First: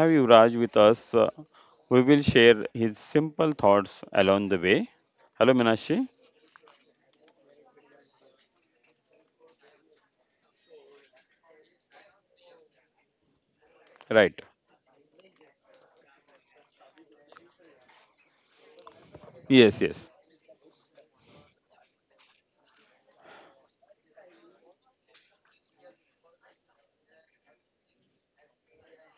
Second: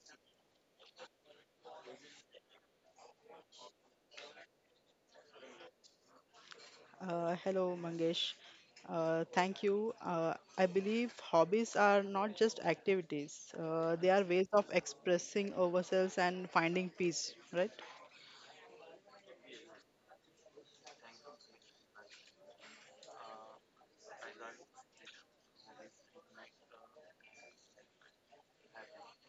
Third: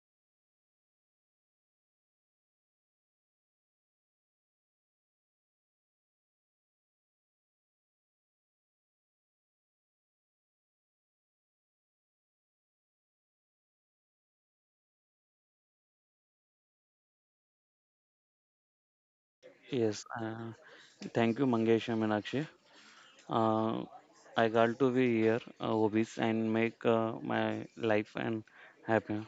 have Yuvraj with us, who will share his simple thoughts along the way. Hello, Minashi. Hello, Mangesh. Thank you. I believe hobbies are not just activities, they are Right. ways of expressing ourselves and finding peace, right? Yes, Yes, yes. Thank you, Mangesh and Meenakshi. Uh, I got to be here, hobbies, and make my life and happy.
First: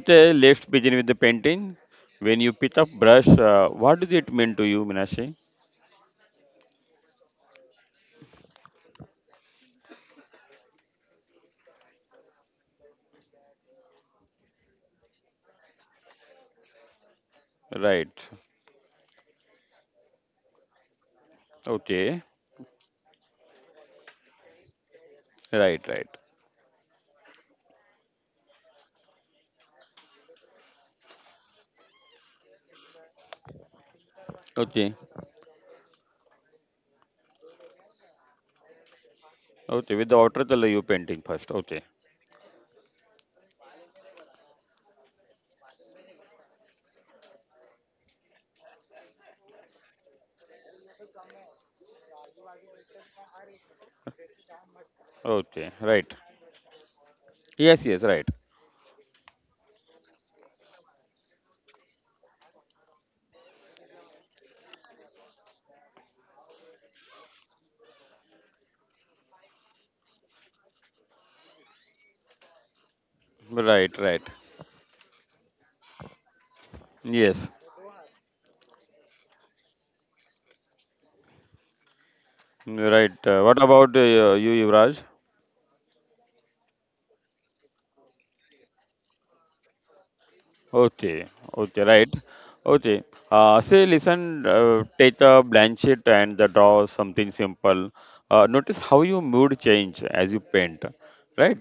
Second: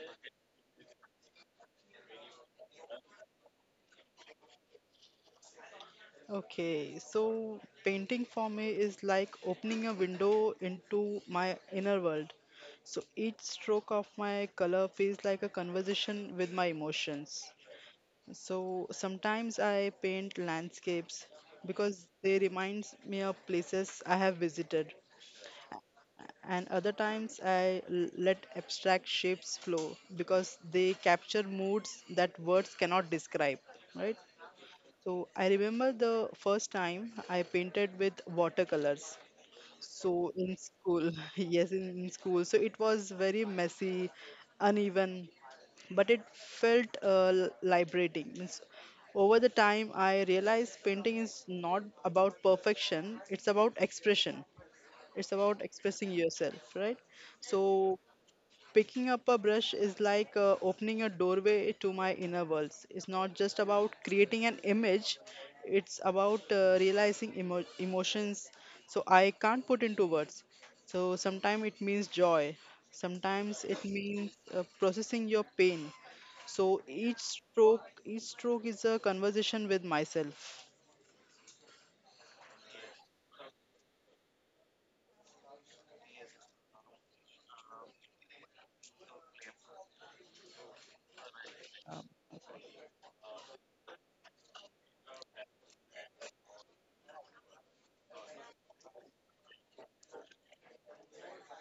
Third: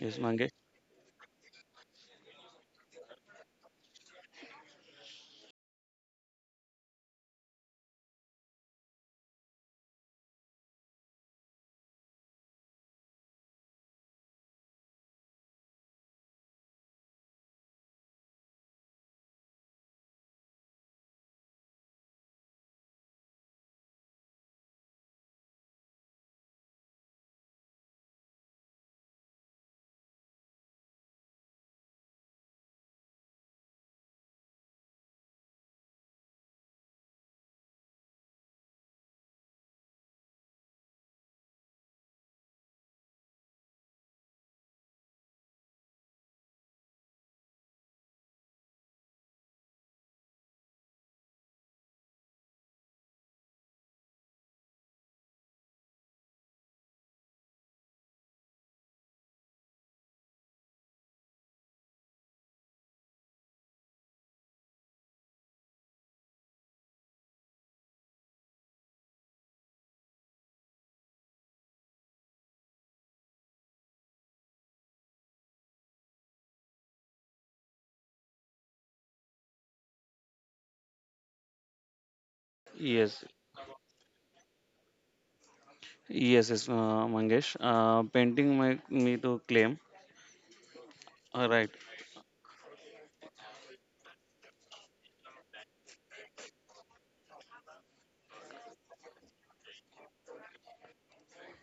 Yes, Mangesh. let's begin with the painting. When you pick up brush, what does it mean to you, Minashi? Okay, so painting for me is like opening a window into my inner world. So each stroke of my color feels like a conversation with my emotions. Right. So sometimes I paint landscapes because Okay. they reminds me of places I have visited, Right, right. and other times I let abstract shapes flow because they capture moods that words cannot describe, right? Okay. So I remember the first time I painted with watercolors. Okay. With the So water in color you school, painting first. yes, Okay. in school. So it was very messy, uneven, but it felt liberating. Means over the time, I realized painting is not about perfection, it's about expression, it's about Okay. Right. expressing yourself, right? So Yes, yes, right. picking up a brush is like opening a doorway to my inner worlds. It's not just about creating an image, it's about realizing emotions so I can't put into words. So sometimes it means joy, sometimes it Right, right. means processing your pain. So each Yes. stroke each stroke is a conversation with myself. Right. Yes, What about you, Yuvraj? Yes, Mangesh. Painting make me to claim. Okay. All right. Okay, um, right. Okay. Say, listen, take a blank sheet and the draw something simple. Notice how your mood change as you paint, right?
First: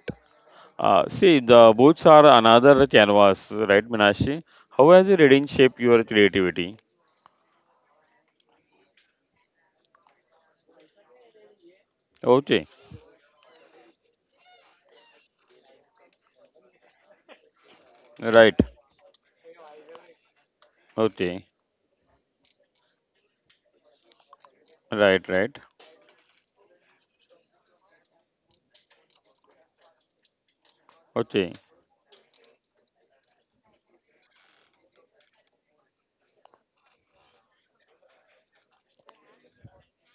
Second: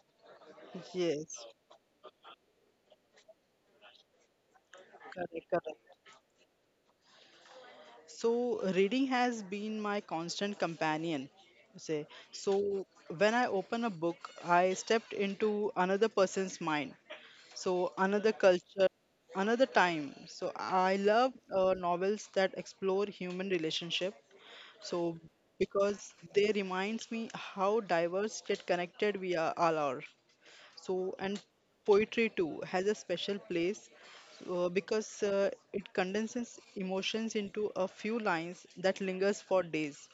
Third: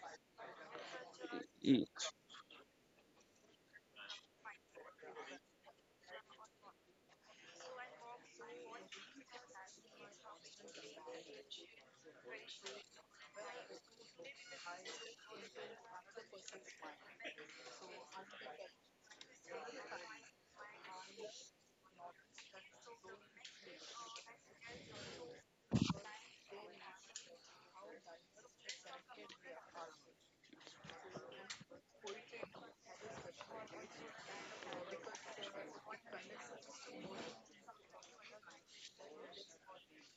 See, yes, the Y- boots are another canvas, right, Minashi? How has the correct, reading correct. shaped your creativity? So reading has been my constant companion. Say, Okay, so when I open a book, I stepped into another person's mind. So another right. culture, another time. So I love Okay, novels that explore human relationship. So right, right. because they reminds me how diverse yet connected we are, all are. So, and Okay, poetry too has a special place because it condenses emotions into a few lines that lingers for days.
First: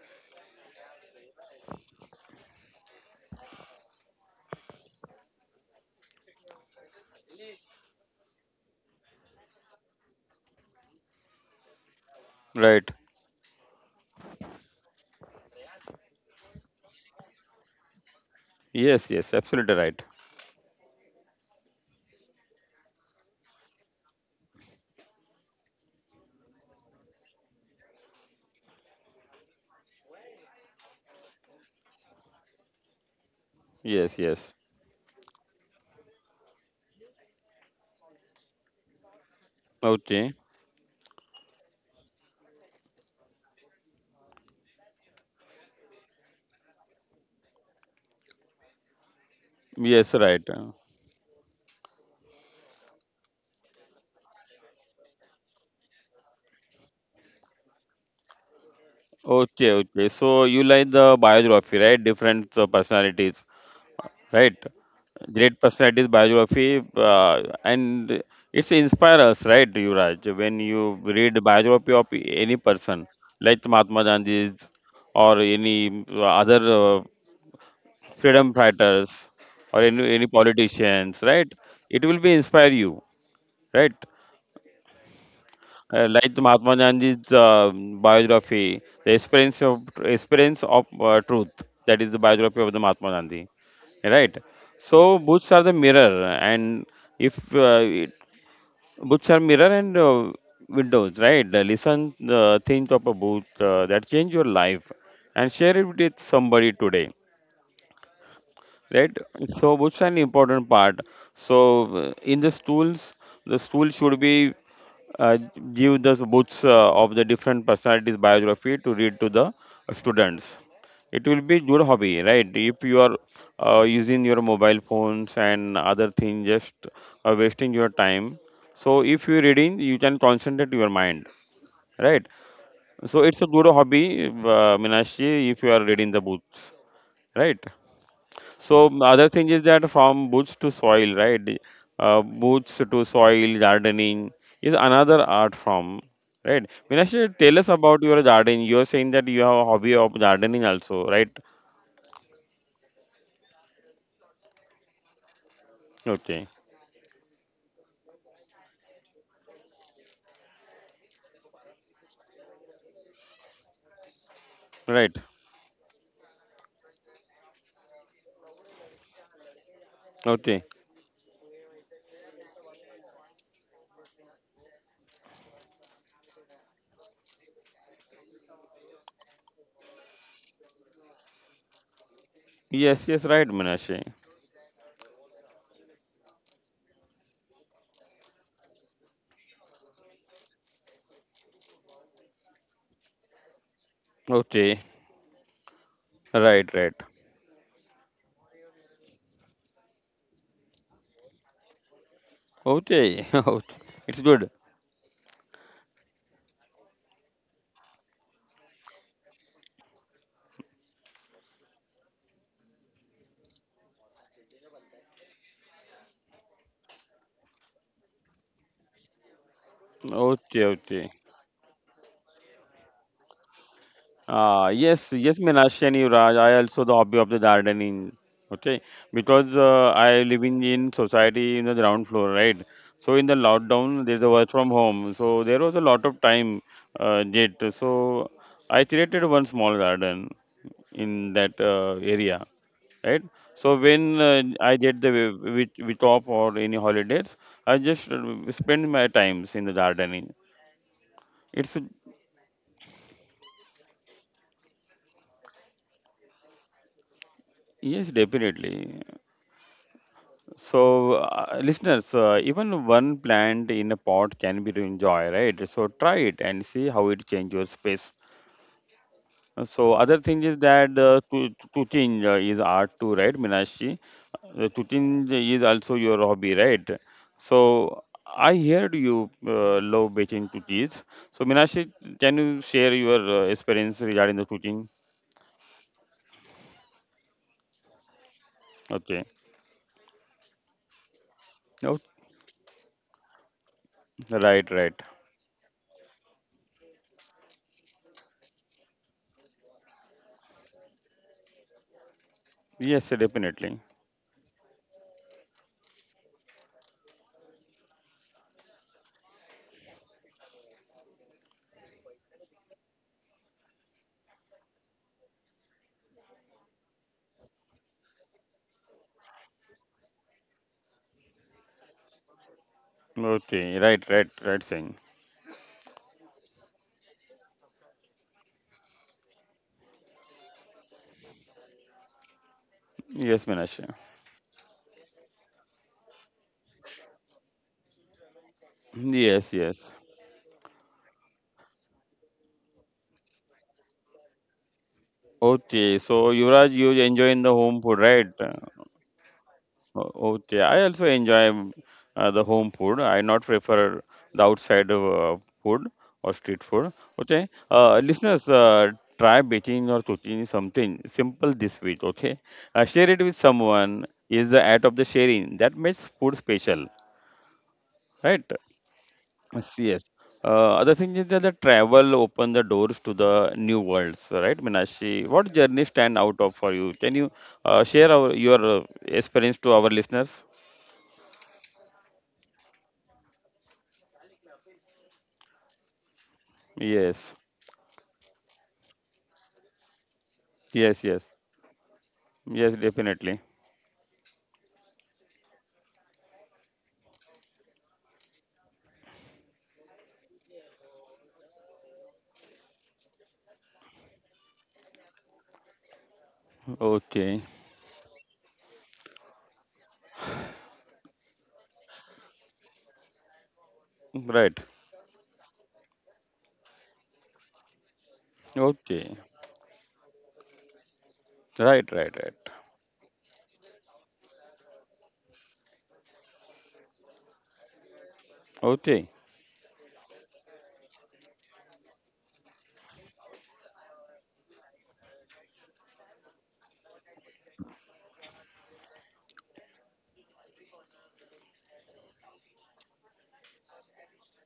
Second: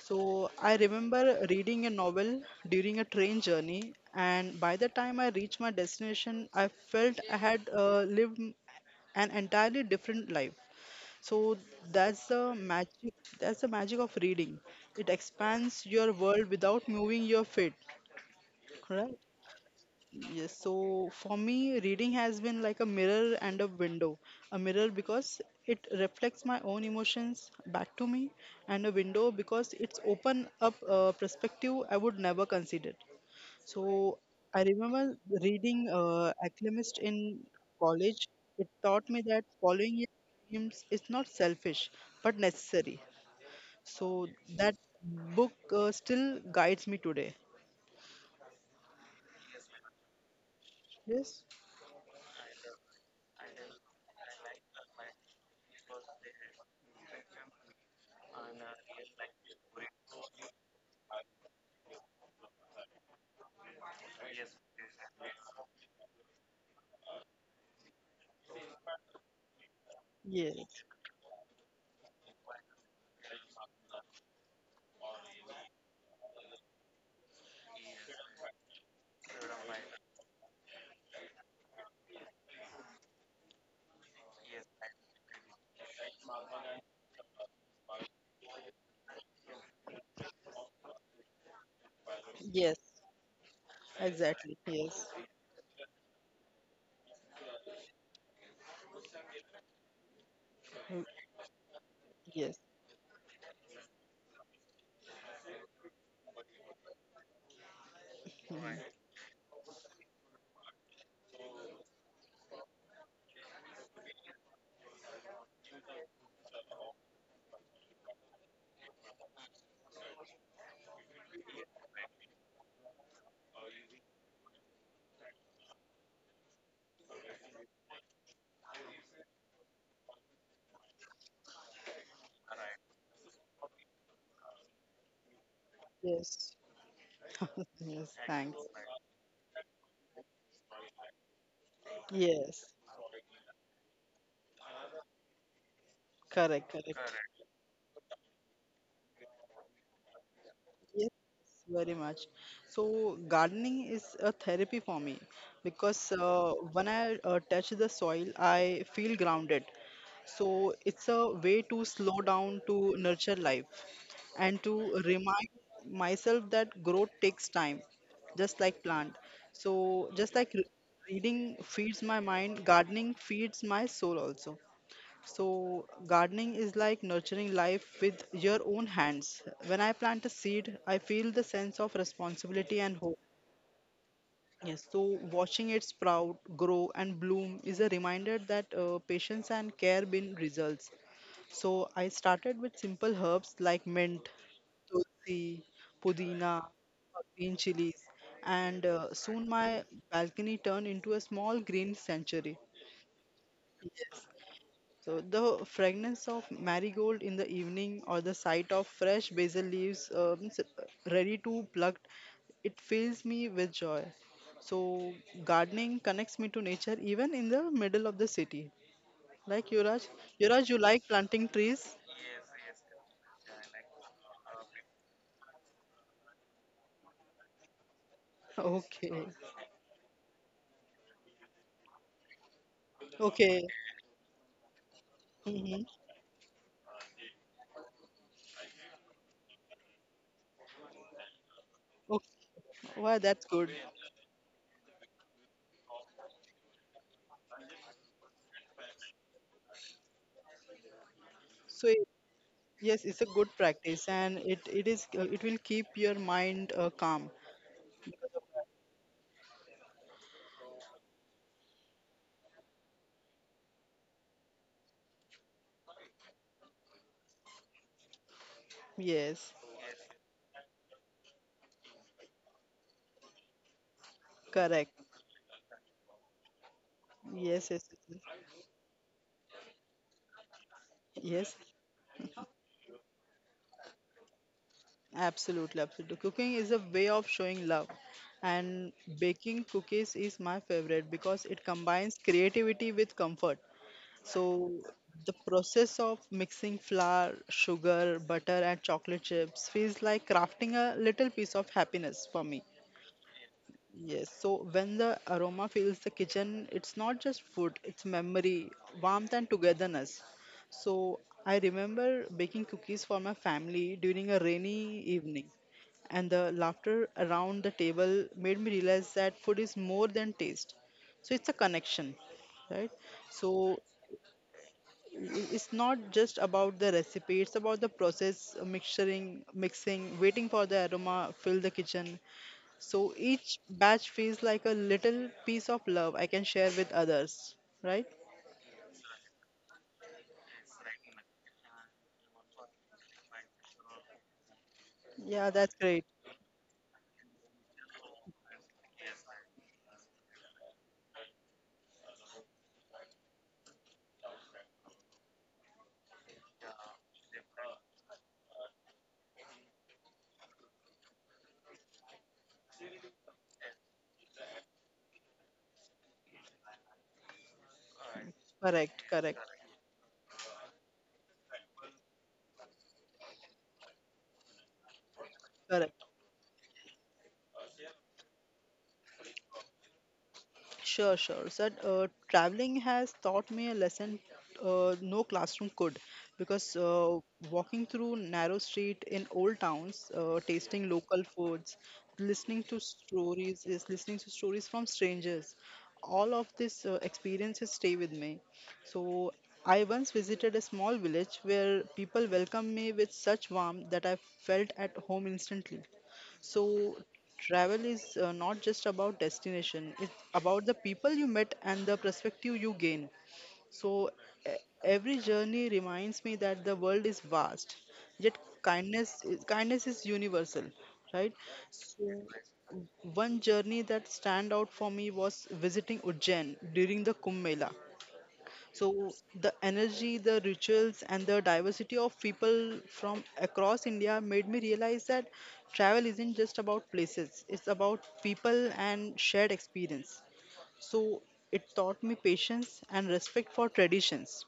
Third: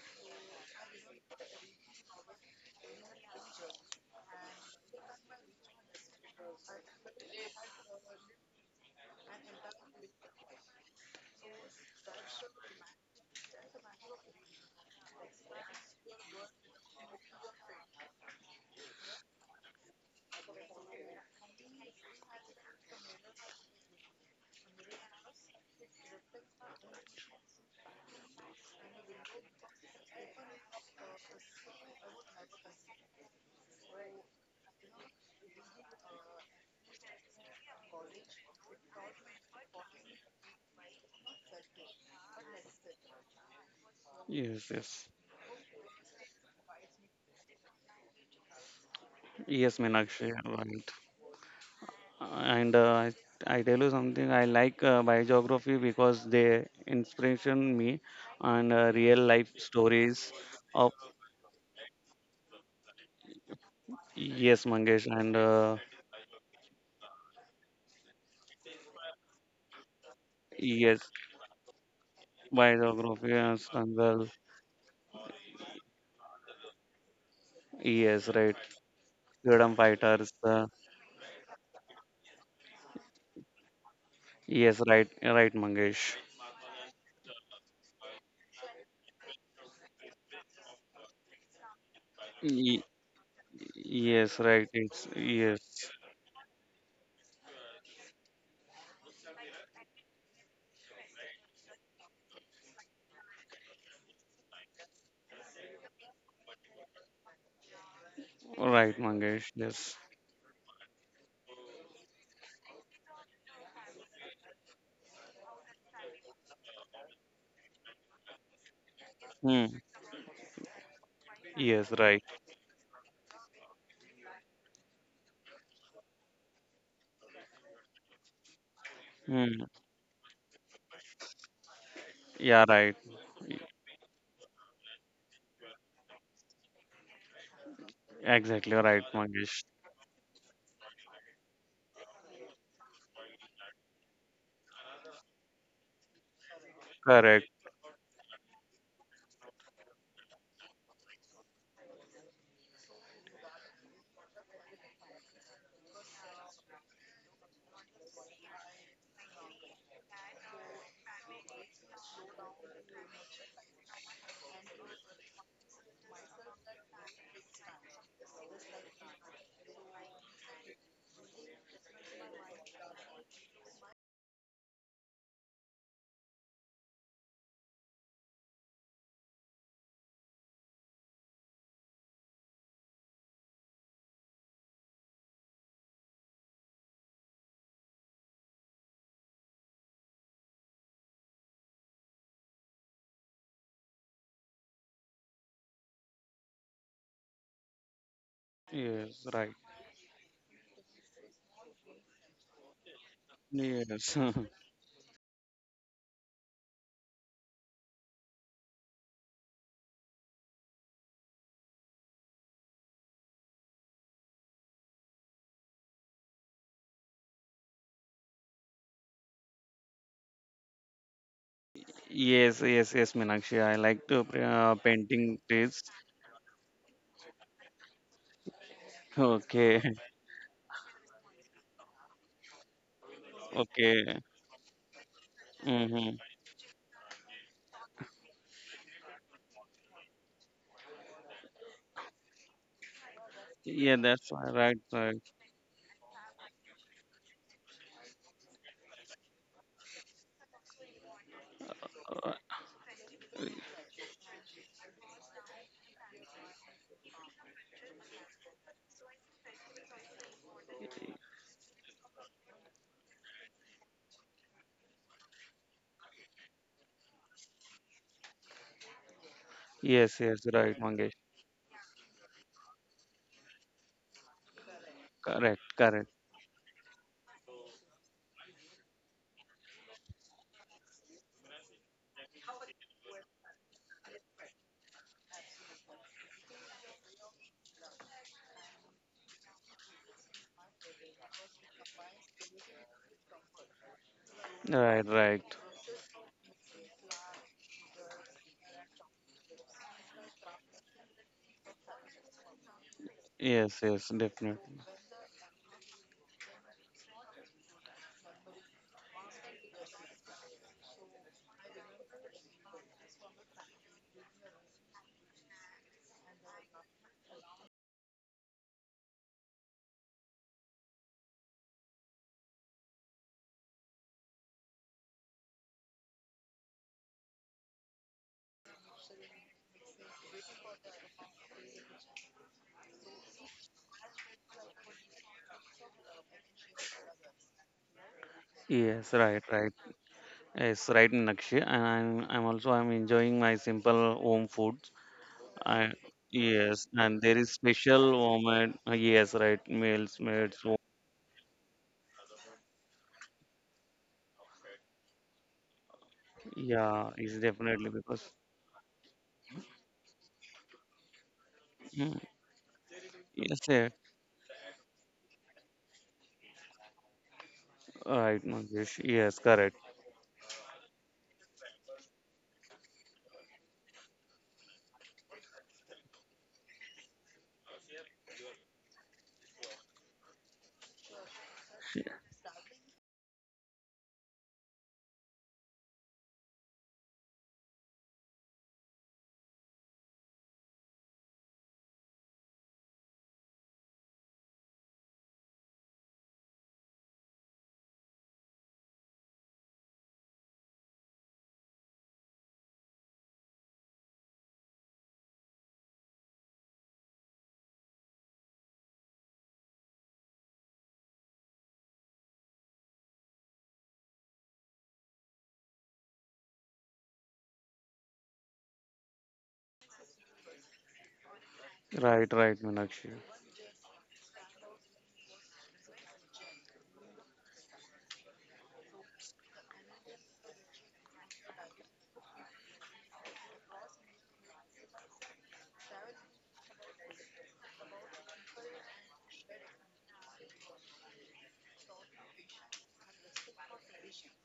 So, I remember reading a novel during a train journey, and by the time I reached my destination, I felt I had an entirely different life. So that's the right. magic. That's the magic of reading. It expands your world without moving your feet. Yes, Right? yes, absolutely right. Yes, so for me, reading has been like a mirror and a window. A mirror because it reflects my own emotions back to me, and a window because it's open up a perspective I would never consider. So Yes, yes. I remember reading Alchemist in college. It taught me that following your Okay, dreams is not selfish but necessary. So Yes, that yes, book still guides me today. yes, yes, Meenakshi. right. Right. Yes. And I tell you something. I like biography because they inspiration me and real life Okay, okay. stories So you like of the biography, right? Different personalities. Right yes, Mangesh and. great Uh, personalities biography and it's inspire us, right, Yuvraj? When you Yes. Yes, read biography of any person biography and like Mahatma Sandal. Gandhi's or any other Yes, freedom right. fighters Freedom or any fighters. Politicians, right, it will be inspire you, right? Yes, right, right, Mangesh. Like the Mahatma Gandhi's biography, the experience of truth. That is the biography Yes. of Y- the Mahatma Gandhi, yes, right? Exactly. right. Yes. So It's boots yes, are the mirror, and if it, boots are mirror and Mm. windows, right? The listen Yes. the things of a boot that change your life, and share it with somebody today, Mhm. right, right? Mangesh. So Yes. books are an important part. So in the stools, the stool should be uh, give the books of the different personalities biography to read to the Hmm. students. It will be good Yes, hobby, right. right? If you are using your mobile phones and other things, just wasting your time, so if you're Hmm. reading you can concentrate your mind, right? Yeah, right. So it's a Y- good hobby, Meenakshi, if you are reading the Yes. books, right? Yes. Thanks. Exactly So right, other thing is Mangesh. that from boots to soil, right? Yes. Boots to soil gardening is another art form, Correct. right? Correct. Minash, Correct. tell us about your gardening. You are saying that you have a hobby of gardening Yes, also, right? very much. So gardening is a therapy for me because Okay, when I touch the soil, I feel grounded. So it's a way to slow down, to nurture life, and to right. remind myself that growth takes time, just like plant. So just like Okay. Reading feeds my mind, gardening feeds my soul also. So, gardening is like nurturing life with your own hands. When I plant a seed, I feel the sense of responsibility and Yes, hope. yes, right, Minash. Yes. So, watching it sprout, grow, and bloom is a reminder that patience and care bring results. So, I started with simple herbs like mint, Okay, tulsi, right, pudina, right. green chilies, and Yes, soon right. my balcony turned into a small green sanctuary. Okay, okay. Yes. Yes. It's good. So the fragrance of marigold in the evening or the sight of fresh basil leaves ready to plucked, it fills me with joy. So gardening connects me to nature even in the middle of the city. Like Yuraj, Okay, you like okay. planting trees? Yes, yes, yes, Meenakshi. I like to Yes, painting yes, trees. Minash and Yuvraj, I also the hobby of the gardening. Okay, Okay, because Okay. I living in society in the ground floor, right? So in the okay. lockdown, there's Okay. a work from home, so there was a Hmm. lot of Mm-hmm. time yet. So I created one small garden in that Okay. area, Wow, right? that's good. So Yeah, when that's why, I right, get the right. with off or any holidays, I just spend my times in the gardening. It's So it- Uh, yes, it's a good practice, and it is it will keep your mind calm. yes, definitely. So, listeners, even one plant in a pot can be to enjoy, right? So try it and see how it changes your space. Yes, So other Yes, yes, thing is right, that Mangesh. Tutin is art too, right, Minashi? Correct. Tutin is Correct, also correct. your hobby, right? Yes, yes, So yes. I heard you love baking tutins. So Yes, Minashi, can you share your experience regarding the tutin? absolutely, absolutely. Cooking is a way of showing love, and Okay. baking cookies is my favorite because it Oh, combines creativity with comfort. right, So, right. Right, the right. process of mixing flour, sugar, butter, and chocolate chips feels like crafting a little piece of happiness for me. Yes, definitely. Yes, yes, Yes, so definitely. when the aroma fills the kitchen, it's not just food, it's memory, warmth, and togetherness. So I remember baking cookies for my family during a rainy evening, and the laughter around the table made me realize that food is more than taste. So it's a connection, right? So Okay, right, right, right saying. It's not just about the recipe, it's about the process, mixing, waiting for the aroma, fill the kitchen, so Yes, each Minashi. batch feels like a little piece of love I can share with others, right? Yes, right, Yes, right. yes. Yes, right, Nakshi. And I'm also I'm enjoying my simple home foods. Yeah, that's Okay, I great. so Yuvraj, you Yes, and enjoying there the is home food, special right? home and yes, right, meals Okay, made. I So also enjoy the home food. I not prefer the outside food or street food. yeah, it's Okay, definitely because listeners, try baking or cooking something simple this week. mm, Okay, share it with yes, yeah, someone. Is the act of the sharing that makes food special, right, right? Correct, Mangesh. correct, Yes, Yes, correct. yes. Other thing is that the travel open the doors to the new worlds, right, Minashi? What journey correct. stand out of for you? Can you share your experience to our listeners? Sure, sure. So, traveling has taught me a lesson no classroom could because Yes, walking through narrow street in old towns, tasting yes, local yes, foods, yes, definitely. Listening to stories from strangers. All of these experiences stay with me. So, I once visited a small village where people welcomed me with such warmth that I felt at home instantly. So, Okay, travel is not just about destination, it's about the people you met and the perspective you gain. So, e- right. every journey reminds me that the world is vast, yet Okay, kindness is universal, right? right, right, So, right. Right, right, Meenakshi. one journey that stand out for me was visiting Ujjain during the Kumbh Mela. Okay, So the energy, the rituals, and the diversity of people from across India made me realize that travel isn't just about places, it's about people and shared experience. So it taught me patience and respect for traditions.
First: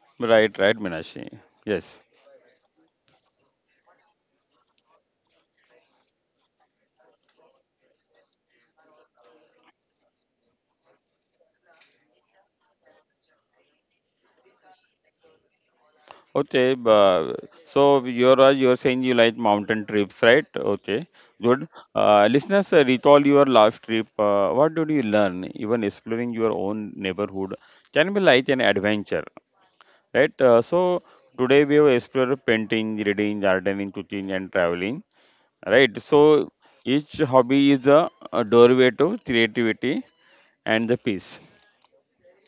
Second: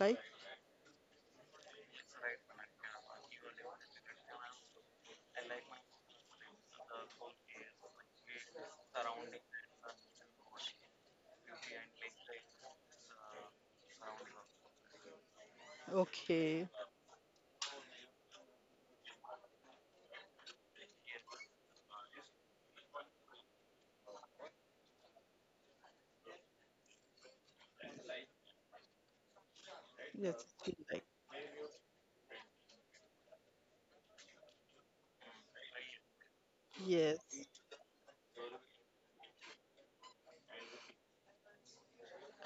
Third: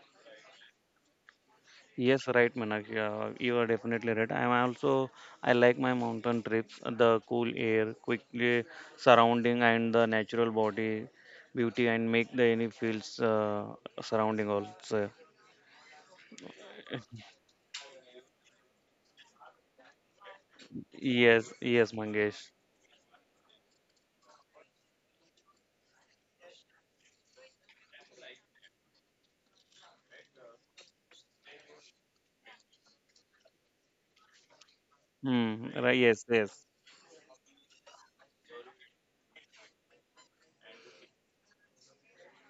Right? right, right, Minashi. Yes. Yes, right, Manak. Yeah, you are definitely right. I'm also I like my mountain trips, the cool air, quickly surrounding, and the natural body beauty, and make the any fields surrounding also. Okay. Okay, but so you're saying you like mountain trips, right? Okay, Yes, good. yes, Mangesh. Listeners, recall your last trip. What did you learn? Even exploring your own neighborhood can be like an adventure, right? Yes. It's So like, today we will explore painting, reading, gardening, cooking, and traveling, Hmm. Right. right? Yes, So yes. each yes. hobby is a doorway to creativity and the peace.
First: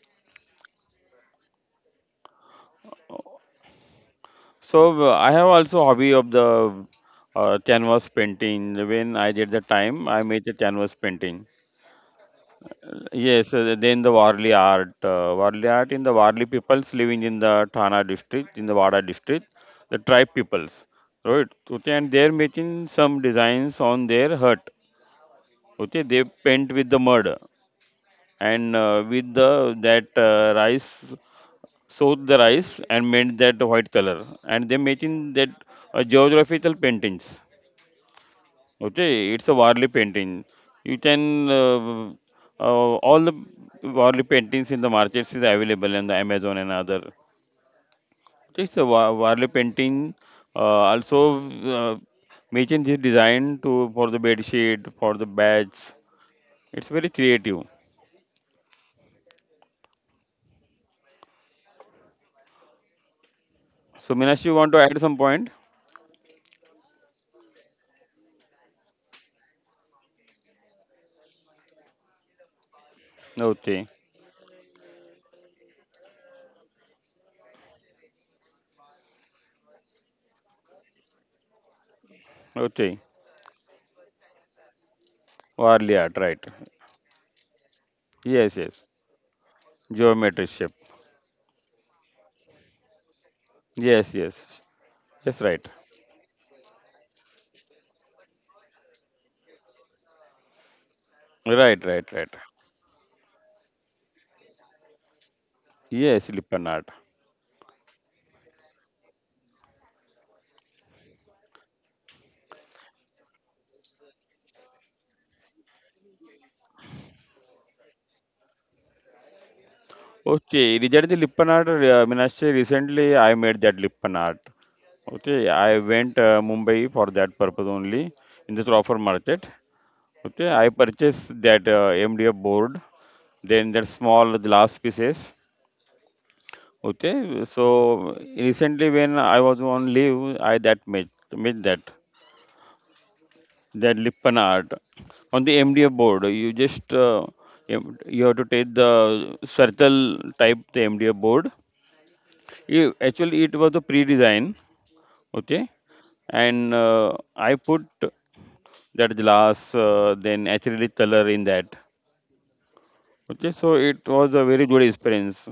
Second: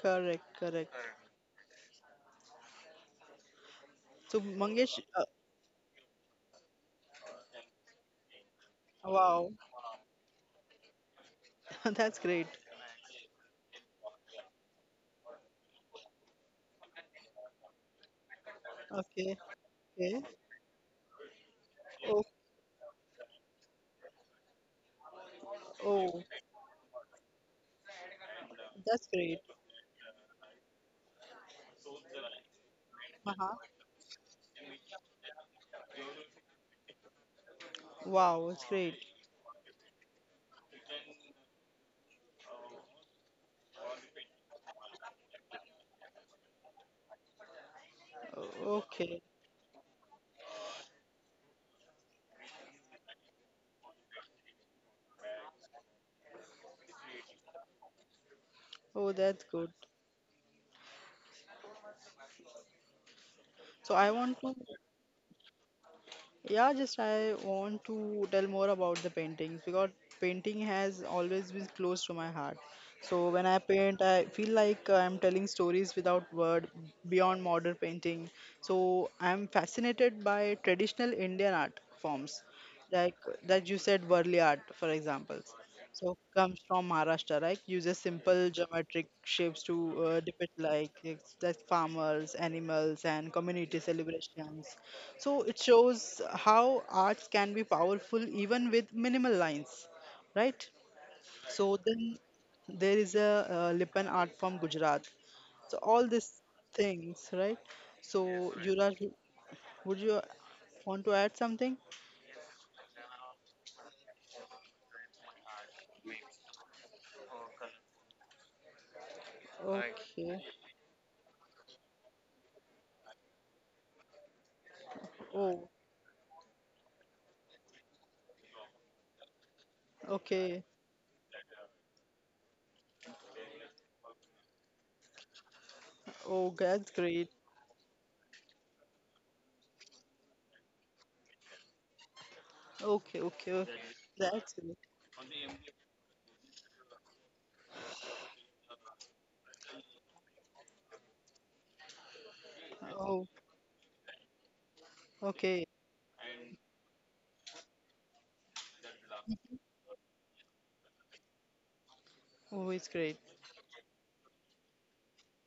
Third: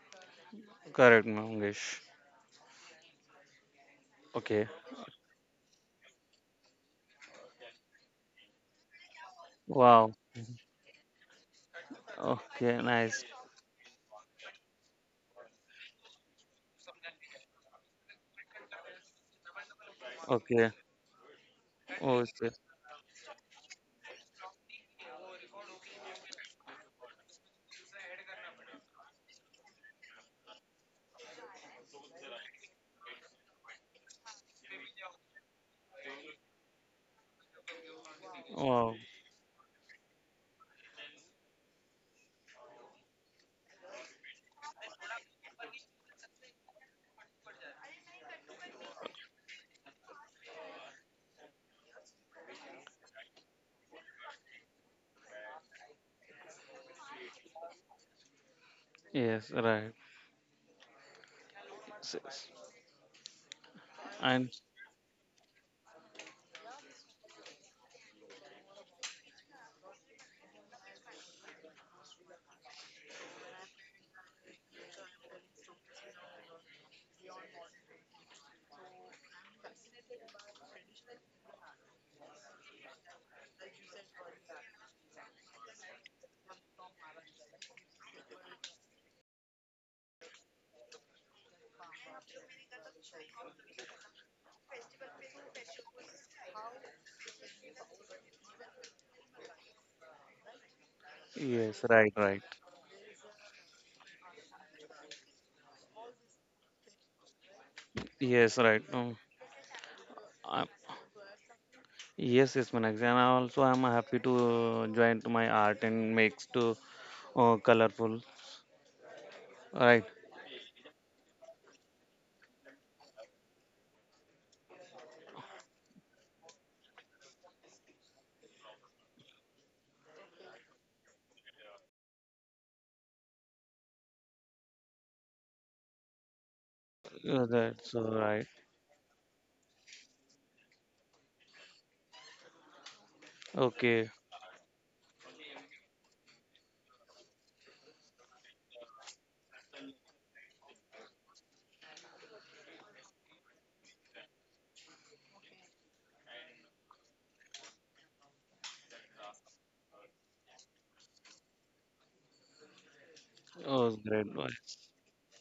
Correct. Correct. Correct, Mangesh. So Okay. Mangesh, So I have also hobby of the canvas painting. When I did wow, the time, Wow. I made the canvas painting. that's great. Okay. Nice. Yes, then the Warli art in the Warli peoples living in the Thana district, in the Wada Okay. district, the Okay. tribe Okay. peoples, right? Okay, and Oh, Oh, they're yes. making some designs on their hut. Okay, they oh, paint with the mud and that's with great. the that rice, soak the rice and made Uh-huh. that white color, and they making that geographical paintings. Wow, it's great. Wow. Okay, it's a Warli painting. You can all the Warli paintings in the markets is available in the Amazon and other. Okay, it's a Okay. Warli painting. Also, uh, making this design to for the bed sheet for the beds. It's very creative. Oh, that's Yes. good. Right. Yes. Yes. So I So, want Minash, to. you And want to add some point? Yeah, just I want to tell more about the paintings because painting has always been close to my heart. So when I Okay, paint, I feel like I'm telling stories without word beyond modern painting. So I'm fascinated by traditional Indian art forms, okay. like that you said, Burli art, for example. Warli So art, right? comes from Maharashtra, right? Uses simple Yes, yes. geometric shapes to Geometry depict shape. like that farmers, animals, and community Yes, yes. celebrations, Yes, so it right. shows how arts can be powerful even with minimal lines, right? So Right, yes. right, then Right. right. Right. there is a Lipan art from Gujarat. So all Yes, these Lipan art. things, right? So Yes. Right. Yuvraj, would you want to add something? Yes, yes, Manax, and I also am happy to join to my art and makes to colorful. Right, Okay. Okay, regarding the Lipan art, Meenakshi, recently I made that Lipan art. Okay, Oh, I went Mumbai for that purpose only in the offer market. Okay, okay. I purchased that MDF board, then that small glass pieces. Oh, that's great. Okay, that's so all right. recently when I was on leave, I that made made that Okay, okay. Oh, that Okay, Lipan that's art great. on the MDF board. You just you have to take the circle type the MDF board. Yeah, Oh, actually, it was a pre-design, okay. okay, and I put that glass, then acrylic color in that. Oh, it's great. Okay, so oh it was great, a very good nice. experience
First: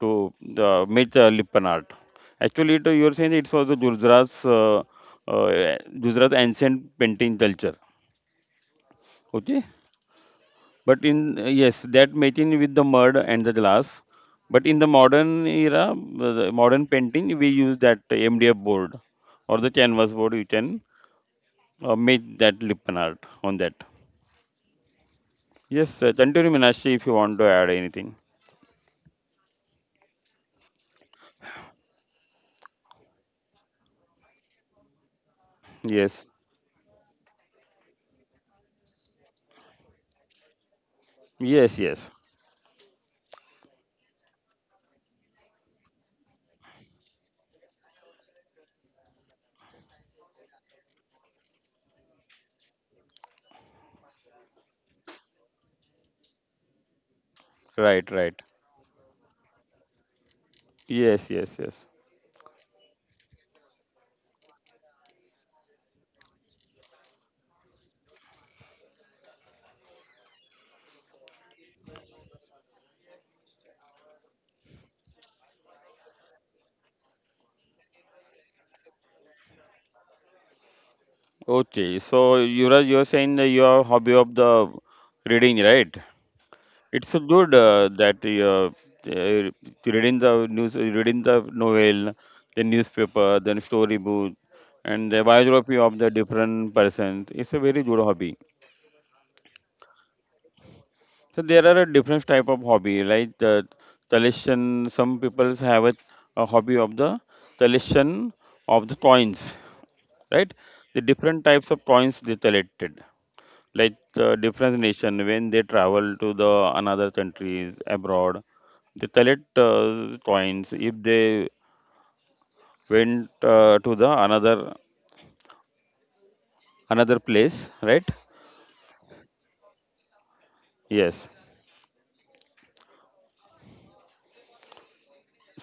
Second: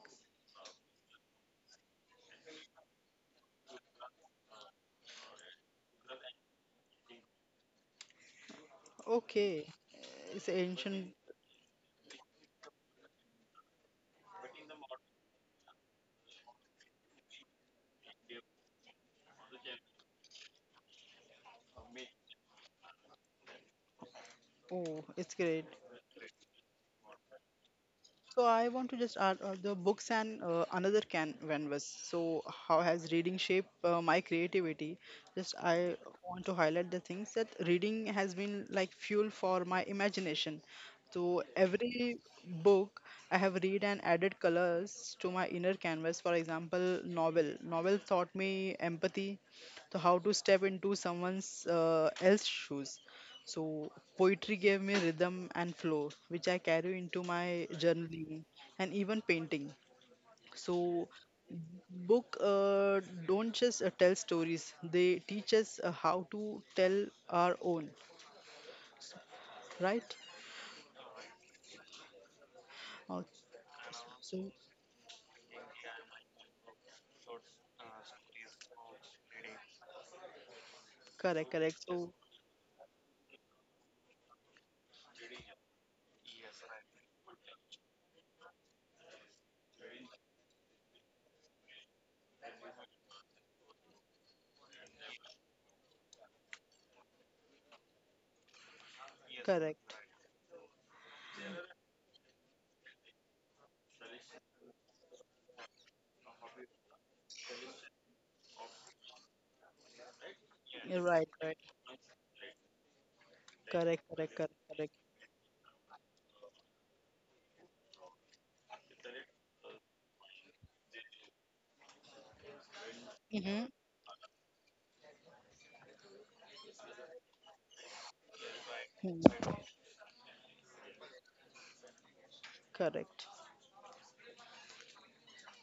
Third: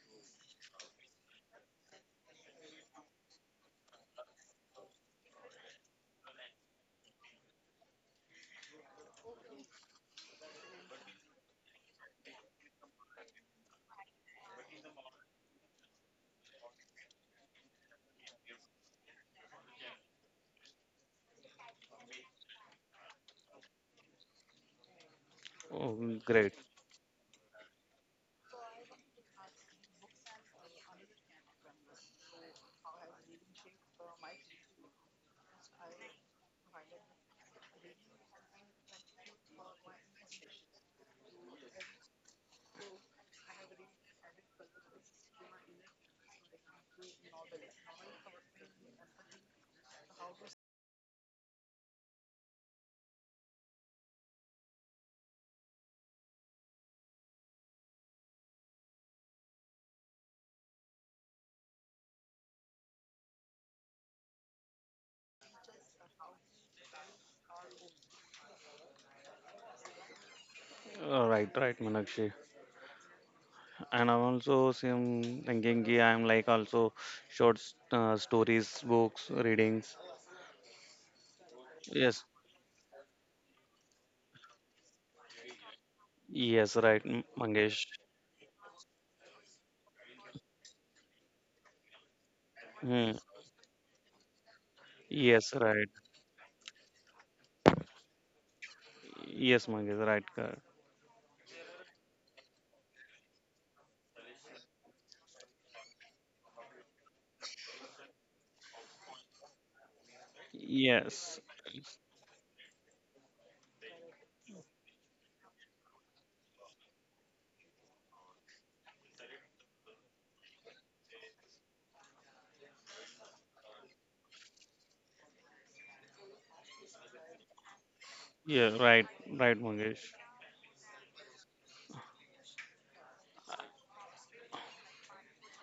to make the Lipan art. Actually, it, you're saying it was the Gujarat's Gujarat ancient painting culture. Okay, Okay. It's but ancient. in yes, that matching with the mud and the glass. But in the modern era, the modern painting, we use that MDF board or the canvas board. You can make that Lipton art on that. Oh, it's great. Oh Yes, great. continue Meenakshi if you want to add anything. So I want to just add the books and another canvas. So how has reading shaped my creativity? Just I Yes, want to highlight the things that reading has been like fuel for my imagination. So yes, yes. every book I have read and added colors to my inner canvas. For example, novel. Novel taught me empathy, so how to step into someone's else's shoes. So poetry gave me rhythm and flow, which I carry into my Right, right. journaling and even painting. So Yes, yes, yes. book don't just tell stories; they teach us how to tell our own, right? All right, right, Manakshi. Uh, And I'm so also same thinking. Ki I'm like also short stories, books, readings. Correct, correct. Okay. So So Yes, Yuvraj, you're saying that your hobby of the reading, right? yes, right, It's a good Mangesh. That uh, reading the news, reading the novel, the Hmm. newspaper, then storybook, and the Yes, biography right. of the different persons. It's a very good hobby. Yes, correct. Mangesh, right. Correct. So there are a different type of hobby, like the collection. Some people have a hobby of the collection of the coins, right? The You're right, Yes, different right. types of coins they collected. Like Correct, correct, correct, different correct. nation when they travel to the another countries abroad, they collect coins if they went Mm-hmm. To the another another place, right? yeah, right, Mm-hmm. right, Mangesh. Yes, Correct.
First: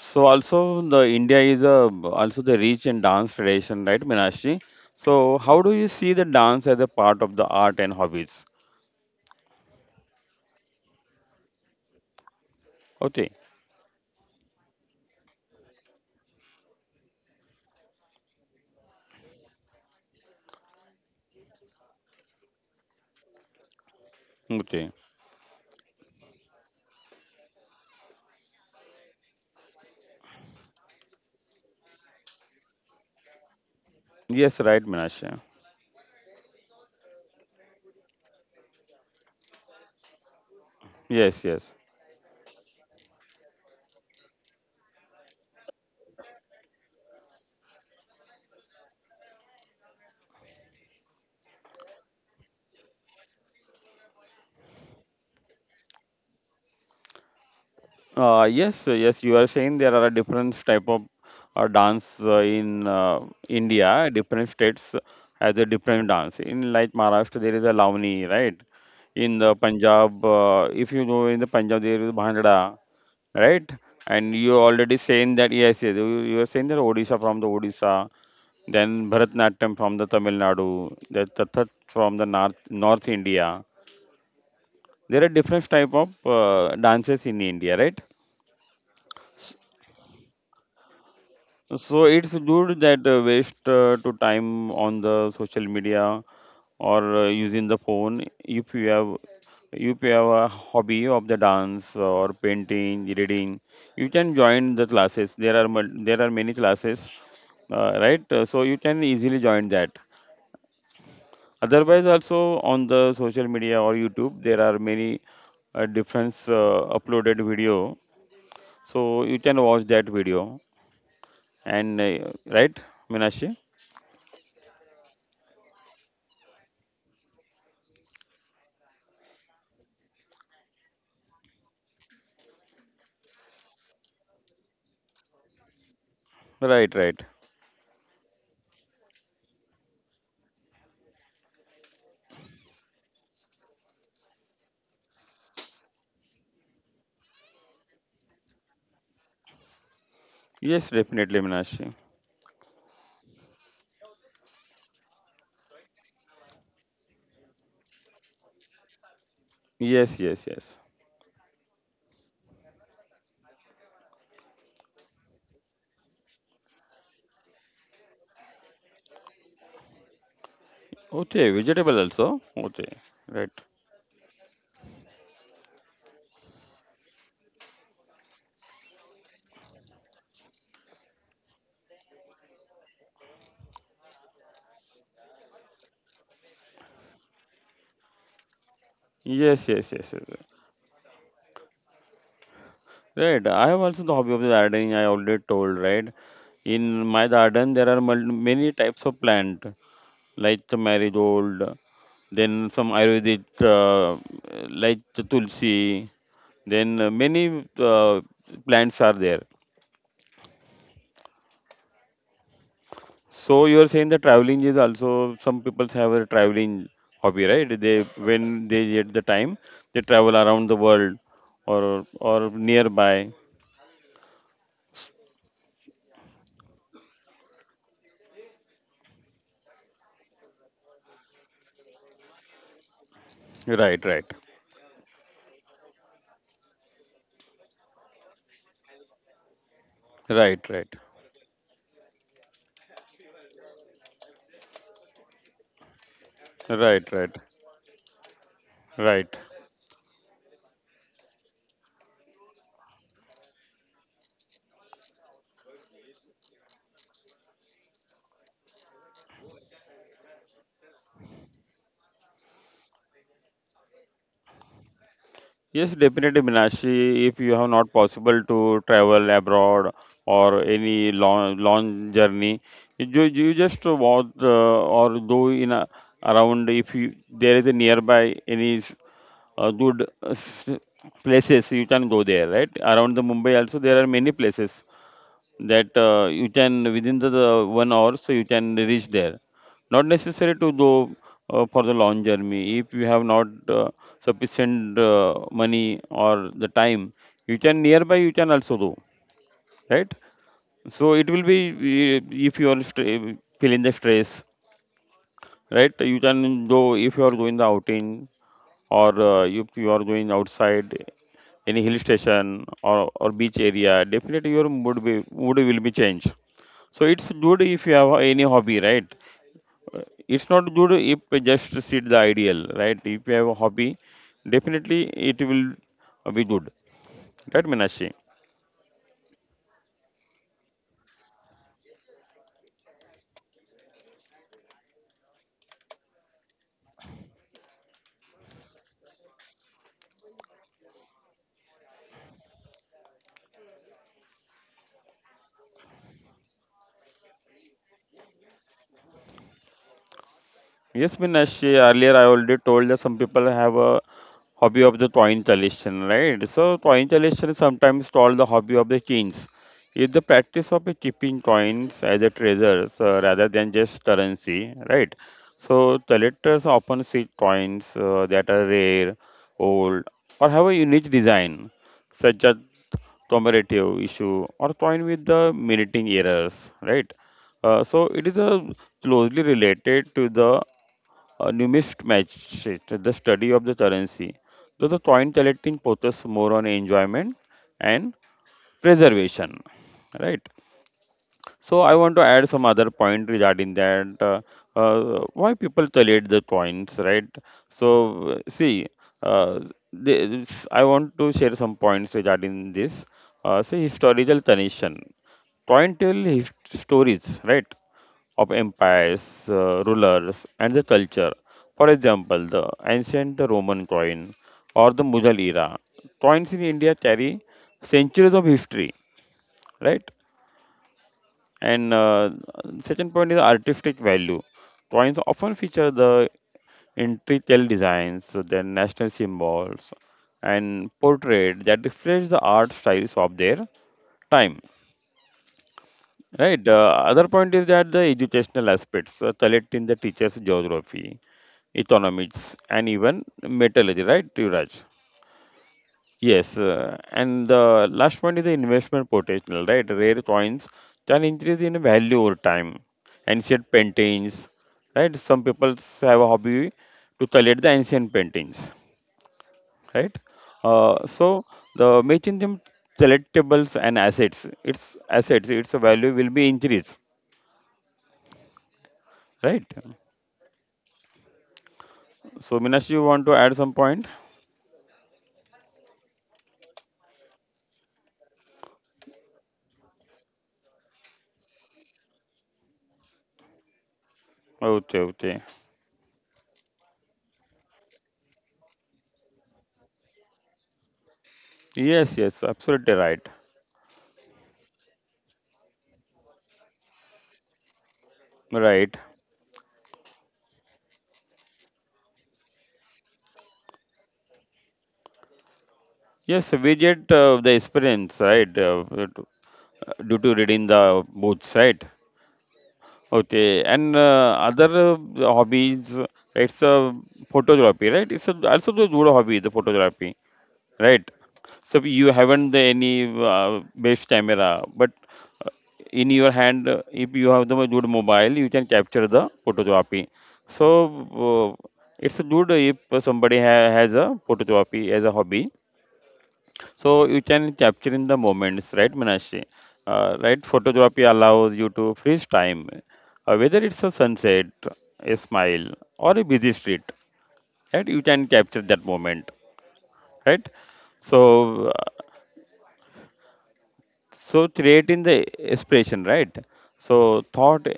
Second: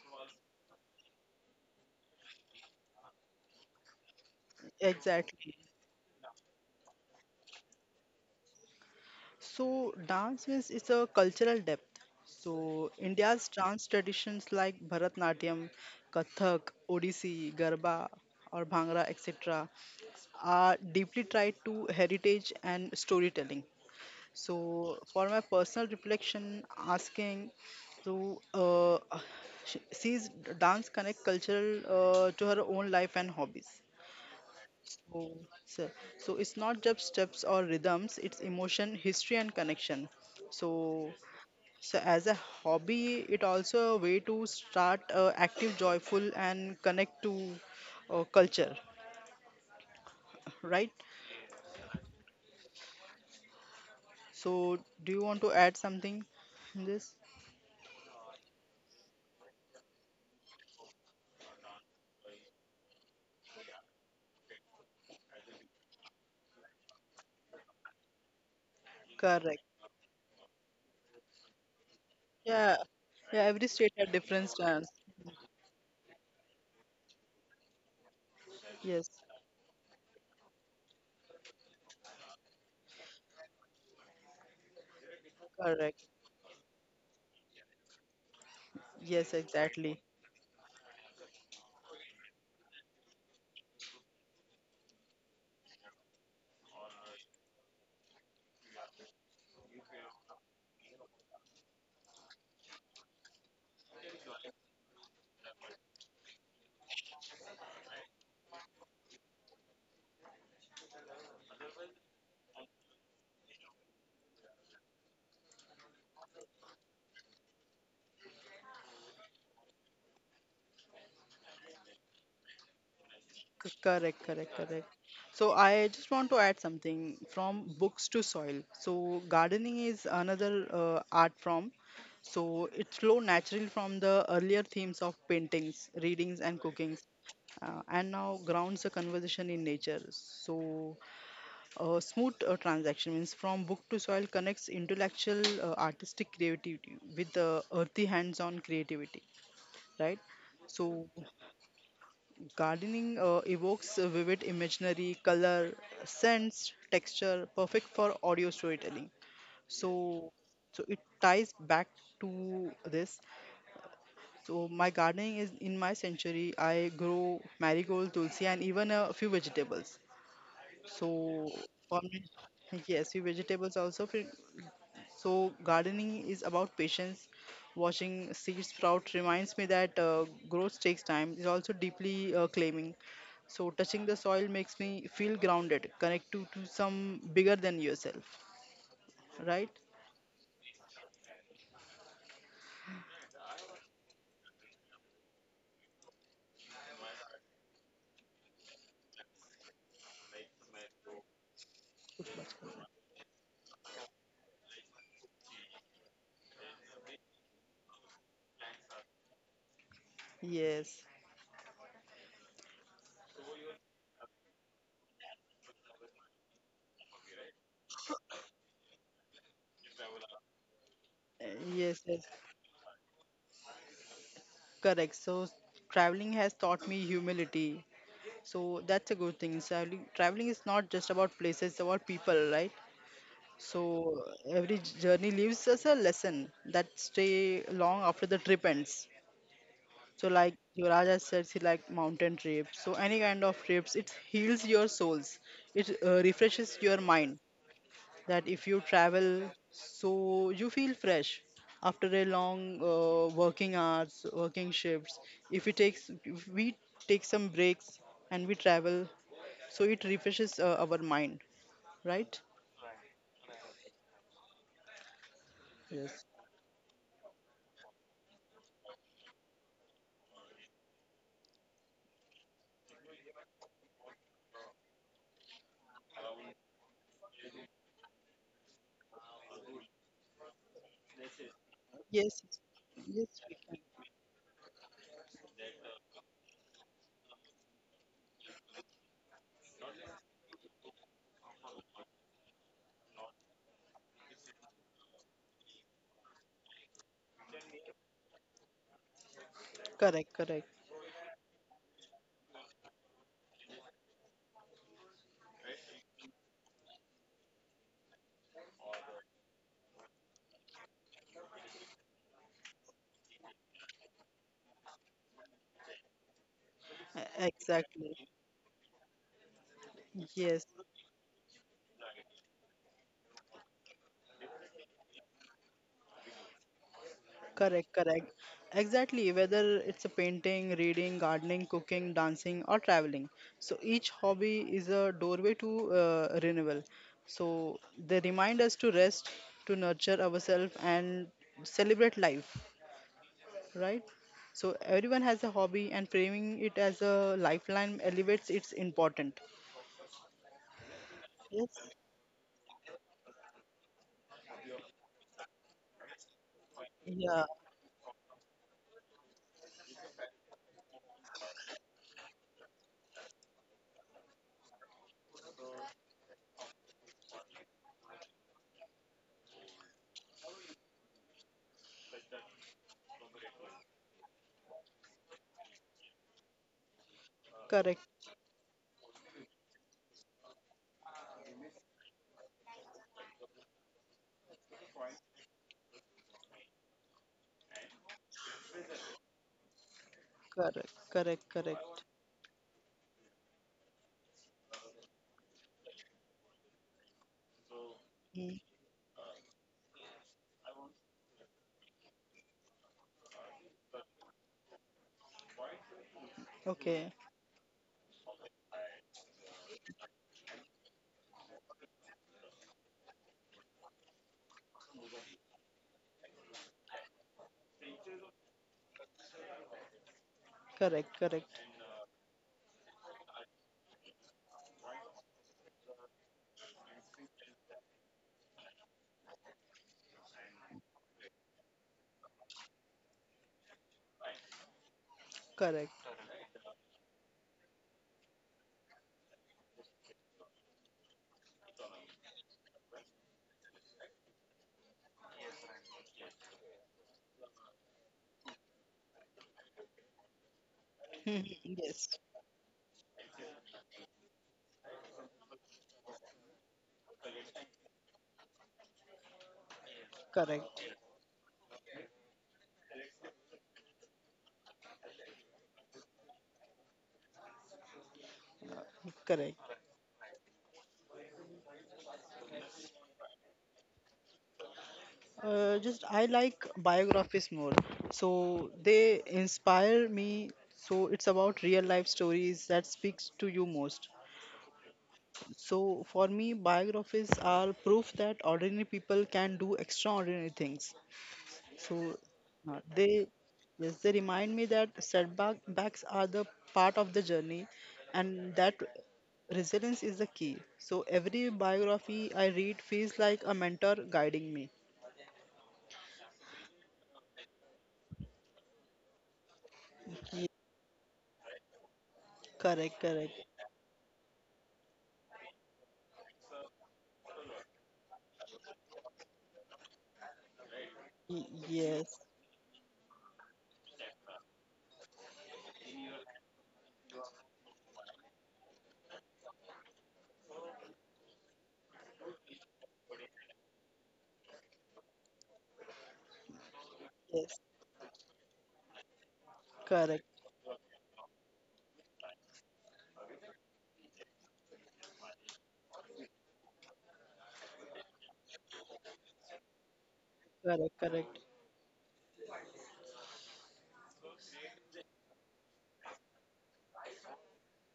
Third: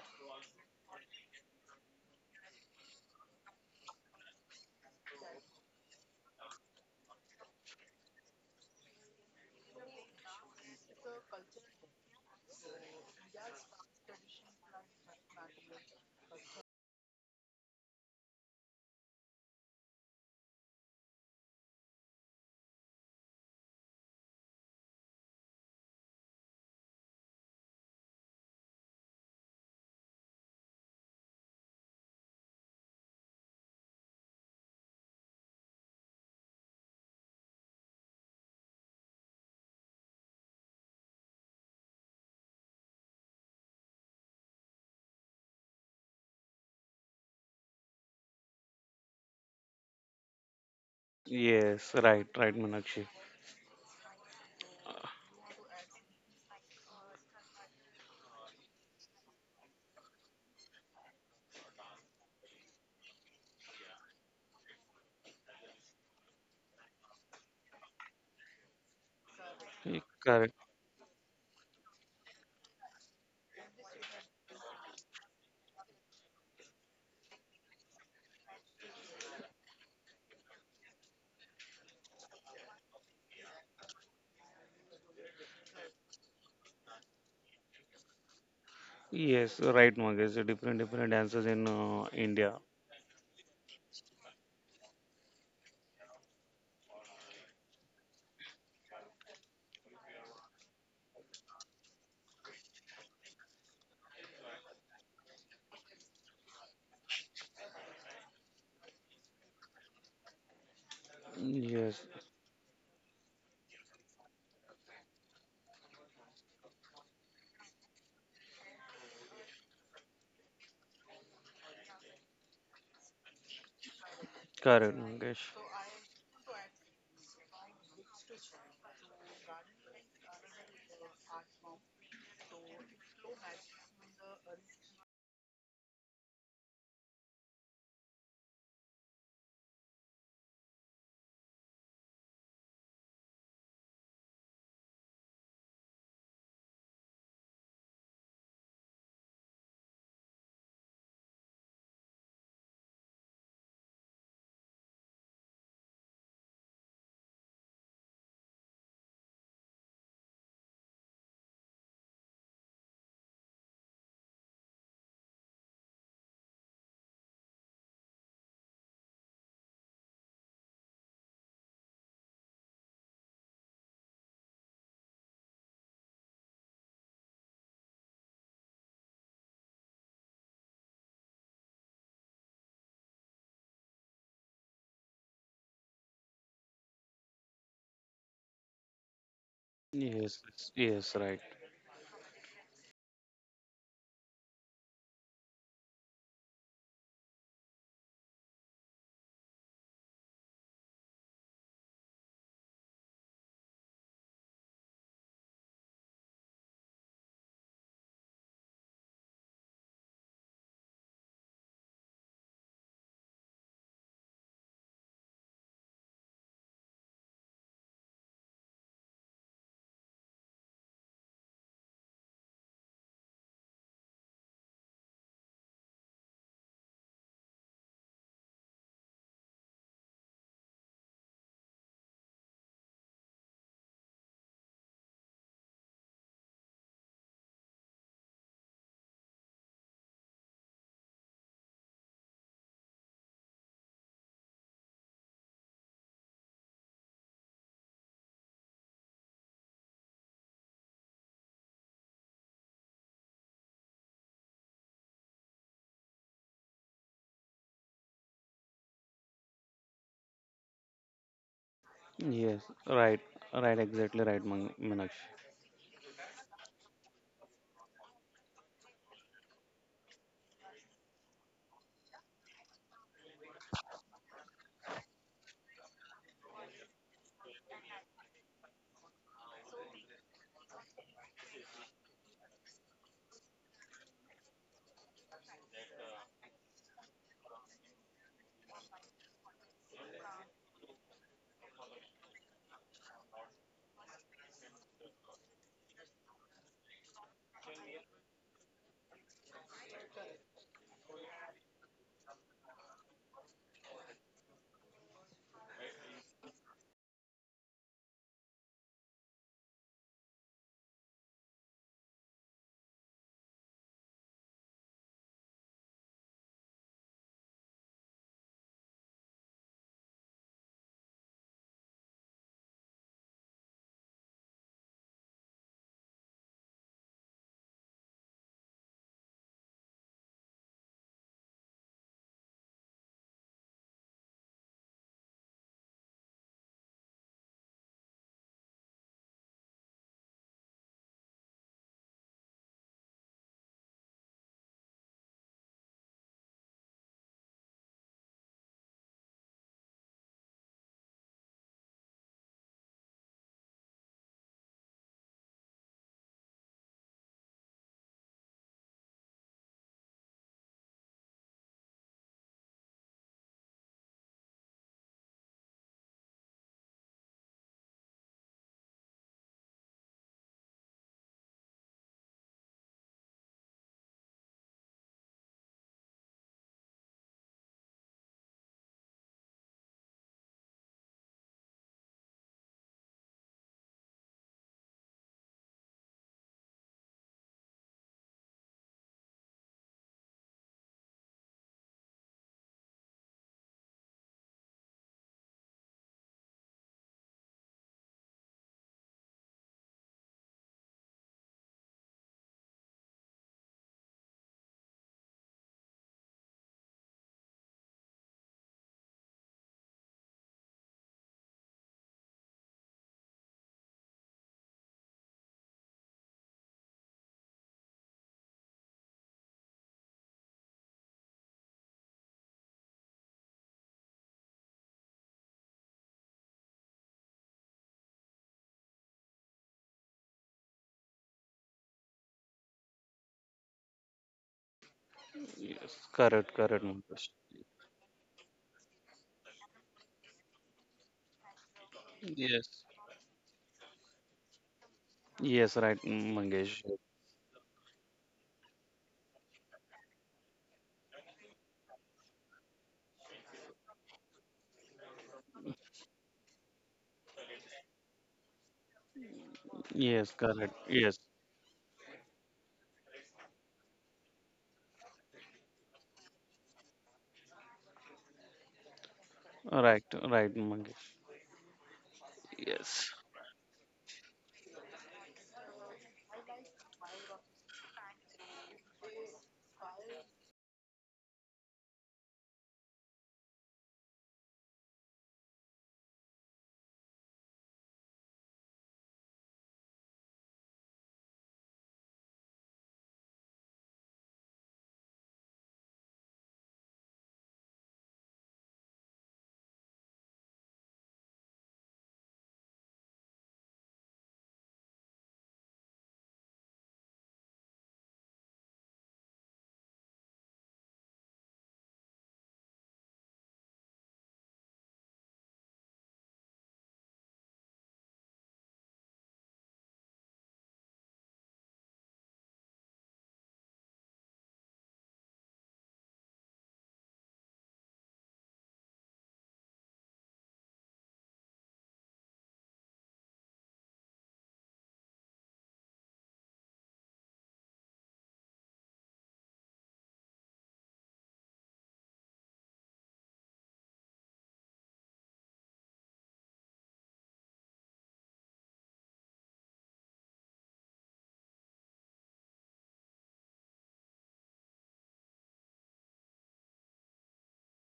so also the India is also the rich in dance tradition, right, Minashi? So Exactly. how do you see the dance as a part of the art and hobbies? So, dance means it's a cultural depth. So, Okay. India's dance traditions like Bharatnatyam, Kathak, Odissi, Garba, or Bhangra, etc., are deeply tied to heritage and storytelling. Okay, So, for my personal reflection, asking to she sees dance connect cultural to her own life and hobbies. yes, right, Minashi. Oh, so, so it's not just steps or rhythms, it's emotion, history, and connection. So, Yes, yes. so as a hobby, it also a way to start active, joyful, and connect to culture, right? Yes, right, right, Manakshi. So, do you want to add something in this? Yes, yes, you are saying there are different type of dance in India, different states has a different dance. In like Maharashtra, there is a Lavani, right? In the Correct. Punjab, Correct. If you know in the Punjab, there is Yeah, Bhangra, yeah. Every right? state had And different you stance. already saying that, yes, yes, you are saying that Odisha from the Odisha, Yes, then Bharatnatyam from the Tamil Nadu, the Tathat from the North India. There are different type correct. of dances in India, right? Yes, Yes, right, exactly. Mangesh. Different, different dances in So it's India. good that waste to time on the social media or using the phone. If you have a hobby of the dance or painting, reading, you can join the classes. There are there are many classes, right? So you can easily join that. Yes, Otherwise, also on the social media or YouTube, there are many different uploaded video. So you can watch that video and right, Minashi? Correct, correct, correct. correct, Mangesh. So I just want to add something from books to soil. So gardening is another art form. So it flow naturally from the earlier themes of paintings, readings, and Right, cookings, right. And now grounds the conversation in nature. So a smooth transaction means from book to soil connects intellectual, artistic creativity with the earthy hands-on creativity, right? Yes, So definitely, Minashi. gardening evokes a vivid imaginary, color, scents, texture, perfect for audio storytelling. Yes, So, yes, yes. so it ties back to this. So my gardening is in my sanctuary. I grow marigold, tulsi, and even a few vegetables. So Okay, for vegetable me, also. Okay, yes, few right. vegetables also. So, gardening is about patience. Watching seeds sprout reminds me that growth takes time. It's also deeply claiming. So, touching the soil makes me feel grounded, connected to some bigger than yourself, right? Yes, yes, Yes, yes, yes. yes, Yes. yes, right. Right. I have also the hobby of the gardening. I already told, right? In my garden, there are many types of plant, like the marigold, then some Ayurvedic, like the tulsi. Then many plants are there. Yes, So you are saying the traveling is also some people have a traveling hobby, right? They when they get the time, they travel around the world uh, yes, or yes, nearby. correct. So, traveling has taught me humility. So, that's a good thing. Traveling, traveling is not just about places, it's about people, right? Right, So right, every journey leaves us a lesson that stay long after the trip ends. So like right, right, Yuvraj has said, he like mountain trips. So any kind of trips, it heals your souls. It refreshes your right, mind. right, That if you right. travel, so you feel fresh after a long working hours, working shifts. If we take some breaks and we travel, so it refreshes our mind, right? Yes, right, right, exactly right, Manakshi. Yes, Yes. definitely, Minashi. If you have not possible to travel abroad or any long journey, you just walk or go in a, around if you there is a nearby any good places you can go Yes, there, right? Around the yes, we Mumbai can. also there are many places that you can within the 1 hour so you can reach there. Not necessary to go for the long journey if you have not uh, sufficient money or the time. You can nearby you can also go, right? Correct, correct. So it will be uh, if you are feeling the stress, right? You can go if you are going the outing or if you are going outside any hill station or beach area, definitely your mood will be changed. So it's good if you Exactly. have any hobby, right? It's Yes, not good if you just sit the ideal, right? If you have a hobby, definitely it will be good, right, correct, Minashi? correct. Exactly. Whether it's a painting, reading, gardening, cooking, dancing, or traveling. So each hobby is a doorway to renewal. So they remind us to rest, to nurture ourselves, and celebrate life, right? So everyone has a hobby, and framing it as a lifeline elevates its importance. Yes, Minashi, Yes. earlier I already told that some people have a hobby of the coin collection, right? So coin Yeah. collection is sometimes called the hobby of the kings. It's the practice of a keeping coins as a treasures, rather than just currency, right? So collectors often seek coins that are rare, old, or have a unique design, such as commemorative issue or coin with the minting errors, right? Correct, So it is closely related to the numismatist, the study of the currency. So the coin collecting focuses more on enjoyment and preservation, right? correct, correct, correct. So I want to add some other point regarding that. Why people collect the points, right? So Mm. see, uh, this, I want to share some points regarding this. See, historical connection. Point tell Okay. stories, right? Of empires, rulers, and the culture. For example, the ancient Roman coin or the Mughal era. Coins in India carry centuries of history, right? Correct, correct, And second point is artistic value. Coins often feature the intricate designs, their national symbols, and portrait that reflects the art styles of their time. Yes, correct. correct, Right. The correct, Mangesh. other point is that the educational aspects, collect in the teacher's geography, economics, Yes, and even metallurgy. Right, Yuvraj? yes, right, Yes, Mangesh. And the last one is the investment potential, right? Rare coins can Mhm. increase in Yes, value over time. Ancient paintings, right? Some people have a hobby to collect the ancient paintings, right? Yes, correct. correct, Yes, So the making them collectibles and assets, its value will be increased, correct. right? right, right, Mangesh. So Minash, you Yes, want to add some point? Just I like biographies more. So they inspire me. So it's about real life stories that speaks to you most. Okay, okay. So for me, biographies are proof that ordinary people can do extraordinary things. So Yes, yes, absolutely they right. yes, they remind me that setbacks are the part of the journey, and that Right. resilience is the key. So every biography I read feels like a mentor guiding me. Yes, we get the experience, right? Due to Ye- reading the books, right? Correct, correct. Okay, and other hobbies, it's a photography, right? It's a, also a good hobby, the photography, right? So you Yes, haven't the any best camera, but uh, in your hand, if you have the good mobile, you can capture the photography. So uh, it's good if somebody has a photography as a hobby so you can yes. capture in the moments, right, Manashi? Correct, Right, photography allows you to freeze time, whether it's a sunset, a smile, or a busy street. Right, you can capture that moment, right? correct, correct, So, so creating the expression, right? So thought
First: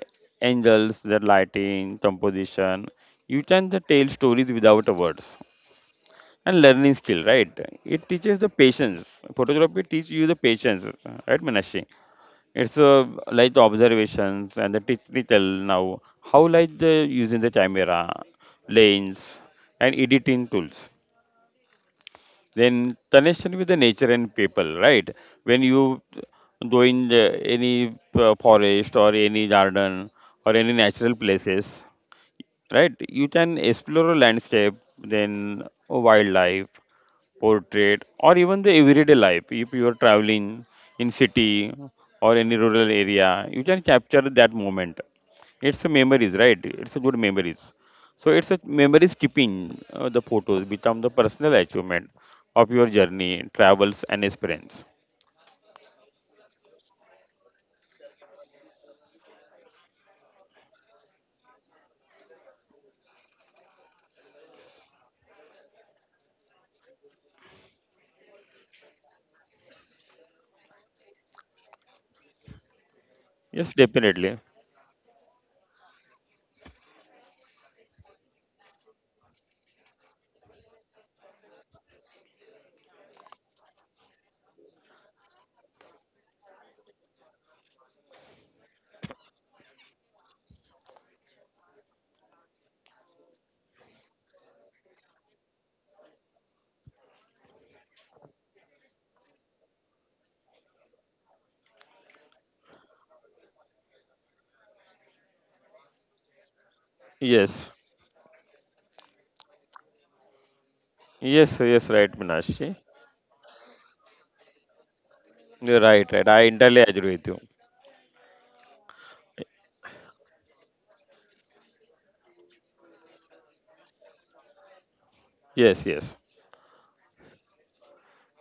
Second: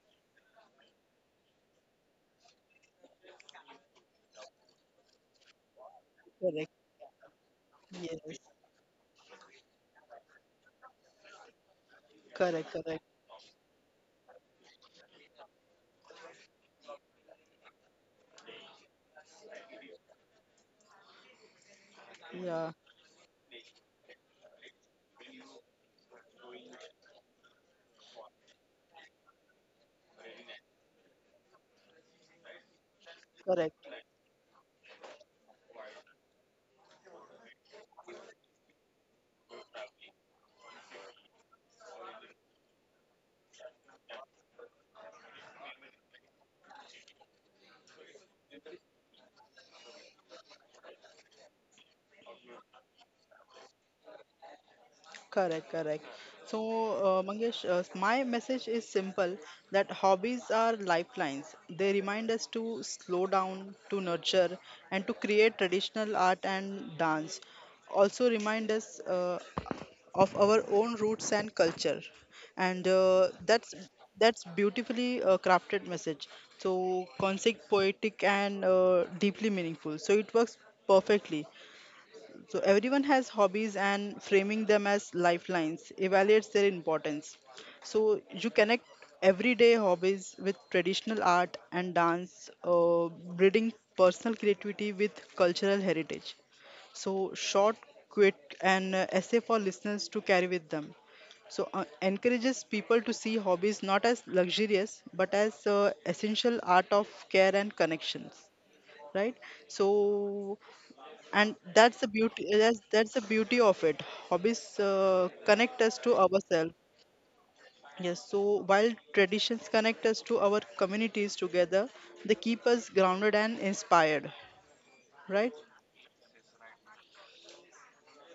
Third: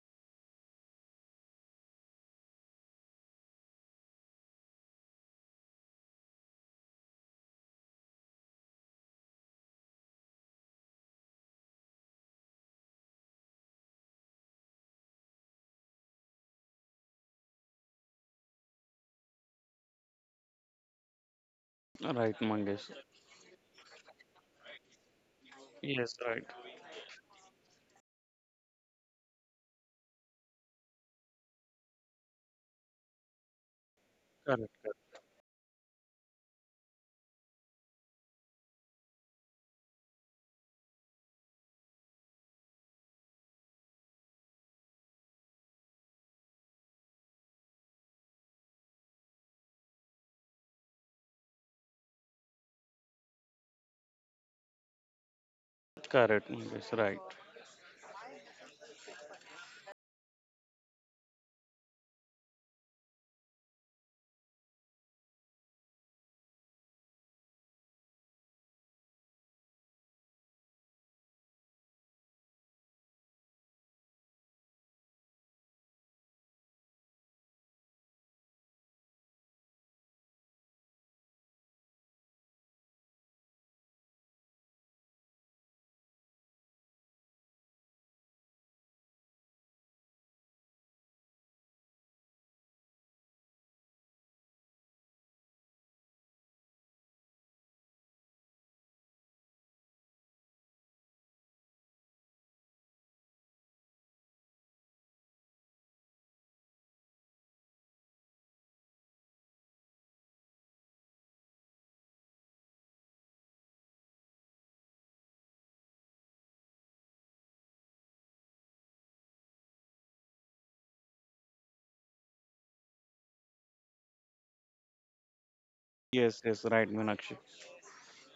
angles, the lighting, composition, you can the tell stories without a words. And correct. learning skill, right? It teaches Yes, the patience. Photography teaches you the patience, right, Manashi? It's correct, correct. like the observations and the technical now. How like the using the camera, lens, and editing tools. right, Yeah, Then Mangesh. connection with the nature and people, right? When you Yes, right, doing the, any forest or any garden or any natural places, right? You can correct. explore a landscape, correct, then wildlife, portrait, or even the everyday life. If you are traveling in city or any rural area, you can capture that moment. It's a memories, right? It's a good memories. So it's a memories keeping, the photos become the personal achievement of your journey, travels, and experience. Correct, correct. correct, correct, So, Mangesh. Right. Mangesh, my message is simple that hobbies are lifelines. They remind us to slow down, to nurture, and to create traditional art and dance. Also, remind us of our own roots and culture. And Yes, definitely. that's beautifully crafted message. So, concise, poetic, and deeply meaningful. So, it works perfectly, so everyone has hobbies and framing them as lifelines evaluates their importance. So you connect everyday hobbies with traditional art and dance, breeding personal creativity with cultural heritage. So short, quick, and essay for listeners to carry with them. So encourages people to see hobbies not as luxurious but as essential art of care Yes, and connections, right? So yes, and yes, that's right, the beauty, Minashi. That's the beauty of it. Hobbies connect us Right, to right. I ourselves, entirely agree with you. yes, so while traditions connect us to our communities together, they keep us grounded and inspired, right? Yes, yes. Yes, yes, right, Manakshi.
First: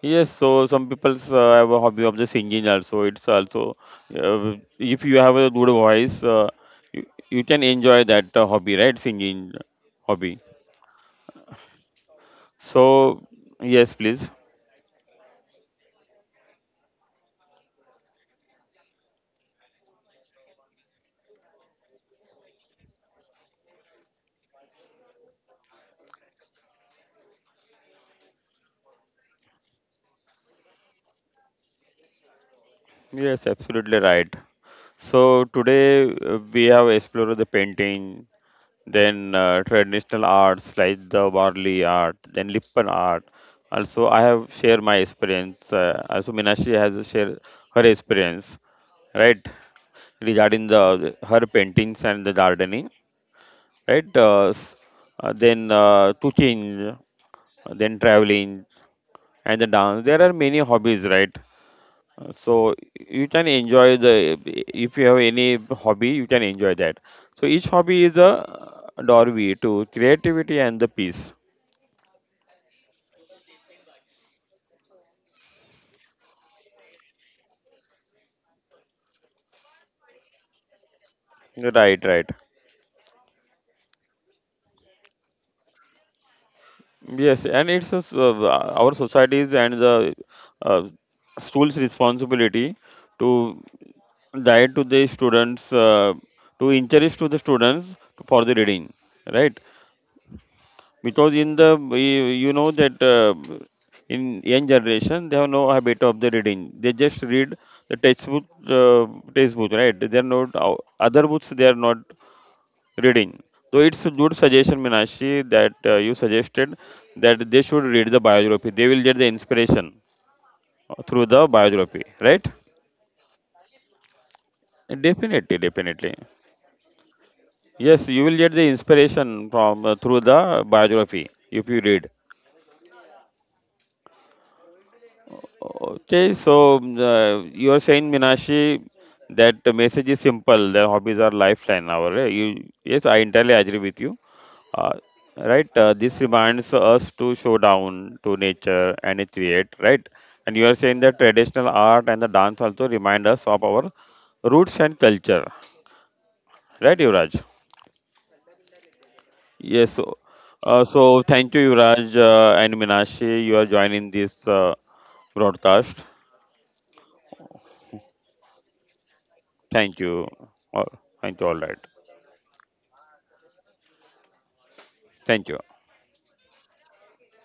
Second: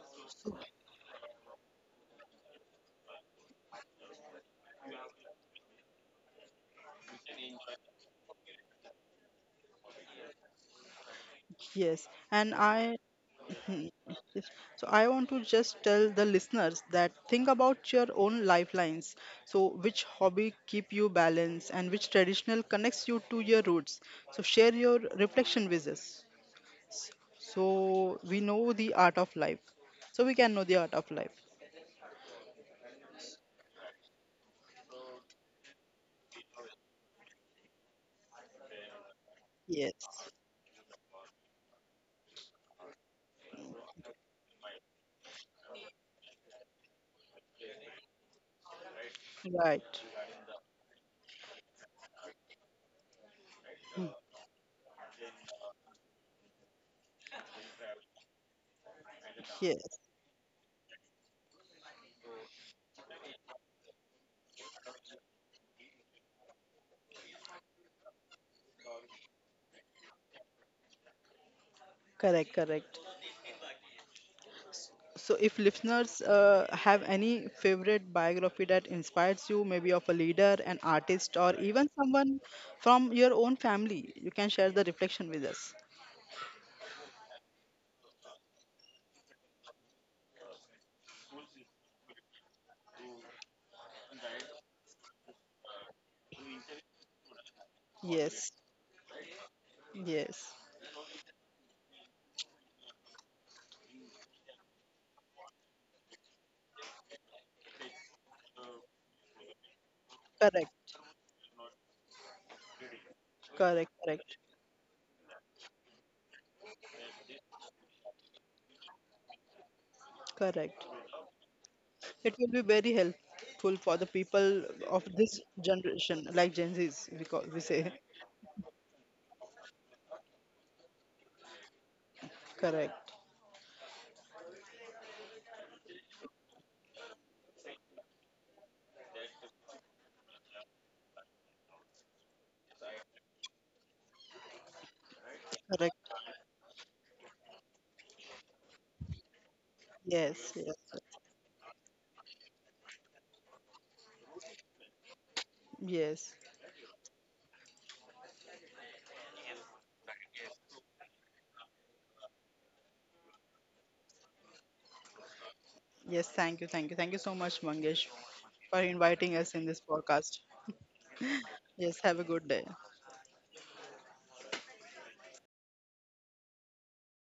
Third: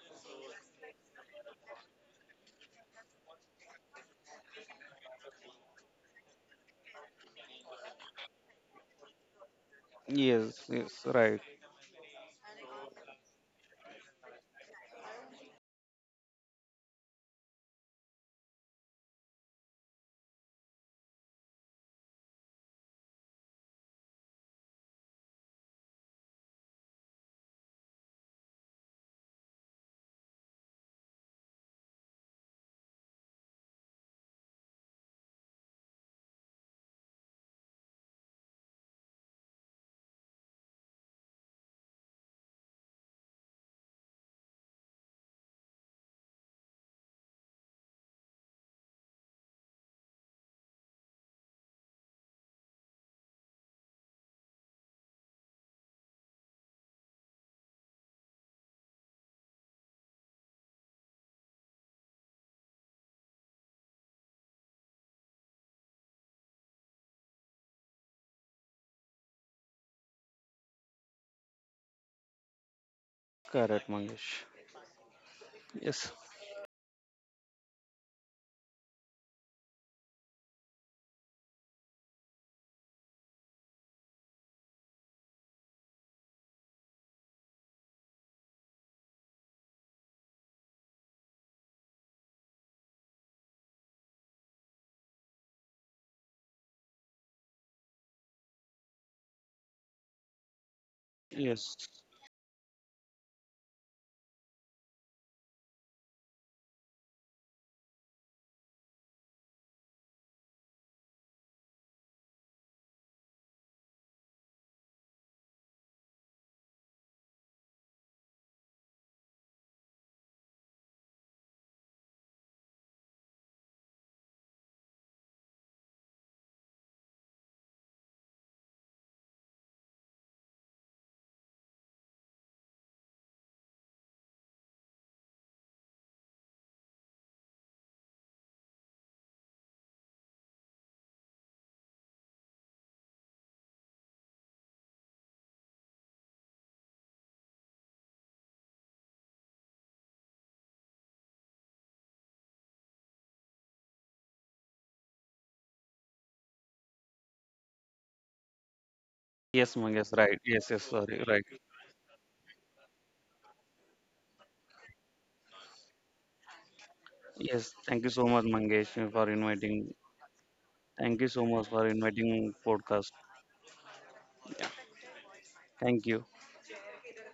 Yes, so some people have a hobby of the singing also. It's also if you have a good voice, you, you can enjoy that hobby, right? Singing hobby. Yes, yes, right. Yes, and I So hmm, yes, please. yes. So I want to just tell the listeners that think about your own lifelines, so which hobby keep you balanced and which traditional connects you to your roots. So share your reflection with us. So we know the art of life. So we can know the art of life. Yes, absolutely right. So today we have explored the painting, then Yes. traditional arts like the Varli art, then Lippan art. Also, I have shared my experience. Also, Minashi has shared her experience, right? Right. Regarding the her paintings and the gardening, right? Then to change, then traveling and the Yes. dance. There are many hobbies, right? So you can enjoy the if you have any hobby, you can enjoy that. So each hobby is a doorway to creativity and the peace. Correct. Correct. Correct, Mangesh. So if Yes, listeners have any favorite biography that inspires you, maybe of a leader, an artist, or even Right, right. someone from your own family, you can share the reflection with us. Yes, and it's a, our societies and the uh, schools' responsibility to guide to the students to encourage to the students for the Yes. reading, right? Yes. Because in the, yes, you know that in young generation they have no habit of the reading. They just read the textbook, uh, textbook, right? They are not Correct. other books they are not reading. So Correct. it's a good Correct. suggestion, Minashi, that you suggested that they should read the biography. They will get the inspiration Correct. Through the biography, It right? will be very helpful for the people of this Definitely, definitely. generation, like Gen Zs, we say. Yes, you will get the inspiration from through the biography if you read. Correct. Okay, so you are saying, Minashi, that the message is simple. Their hobbies are lifeline. Our yes, I entirely agree with you. Uh, right, Correct. this reminds us to show down to nature and it create. Right, and Yes, you are saying that traditional art and the dance also remind us of our roots and culture. yes, yes, Right, Yuvraj? yes, Yes. So, Mangesh, right. Yes, yes, so sorry, right. thank you, Yuvraj, and Minashi. You are joining this broadcast. yes. Thank you so much, Yes, thank Mangesh, you so much, for Mangesh, for inviting us in this Thank inviting. you. podcast. All, Thank you thank you. so All much right. for Yes, have a good inviting day. podcast. Thank you. Thank you.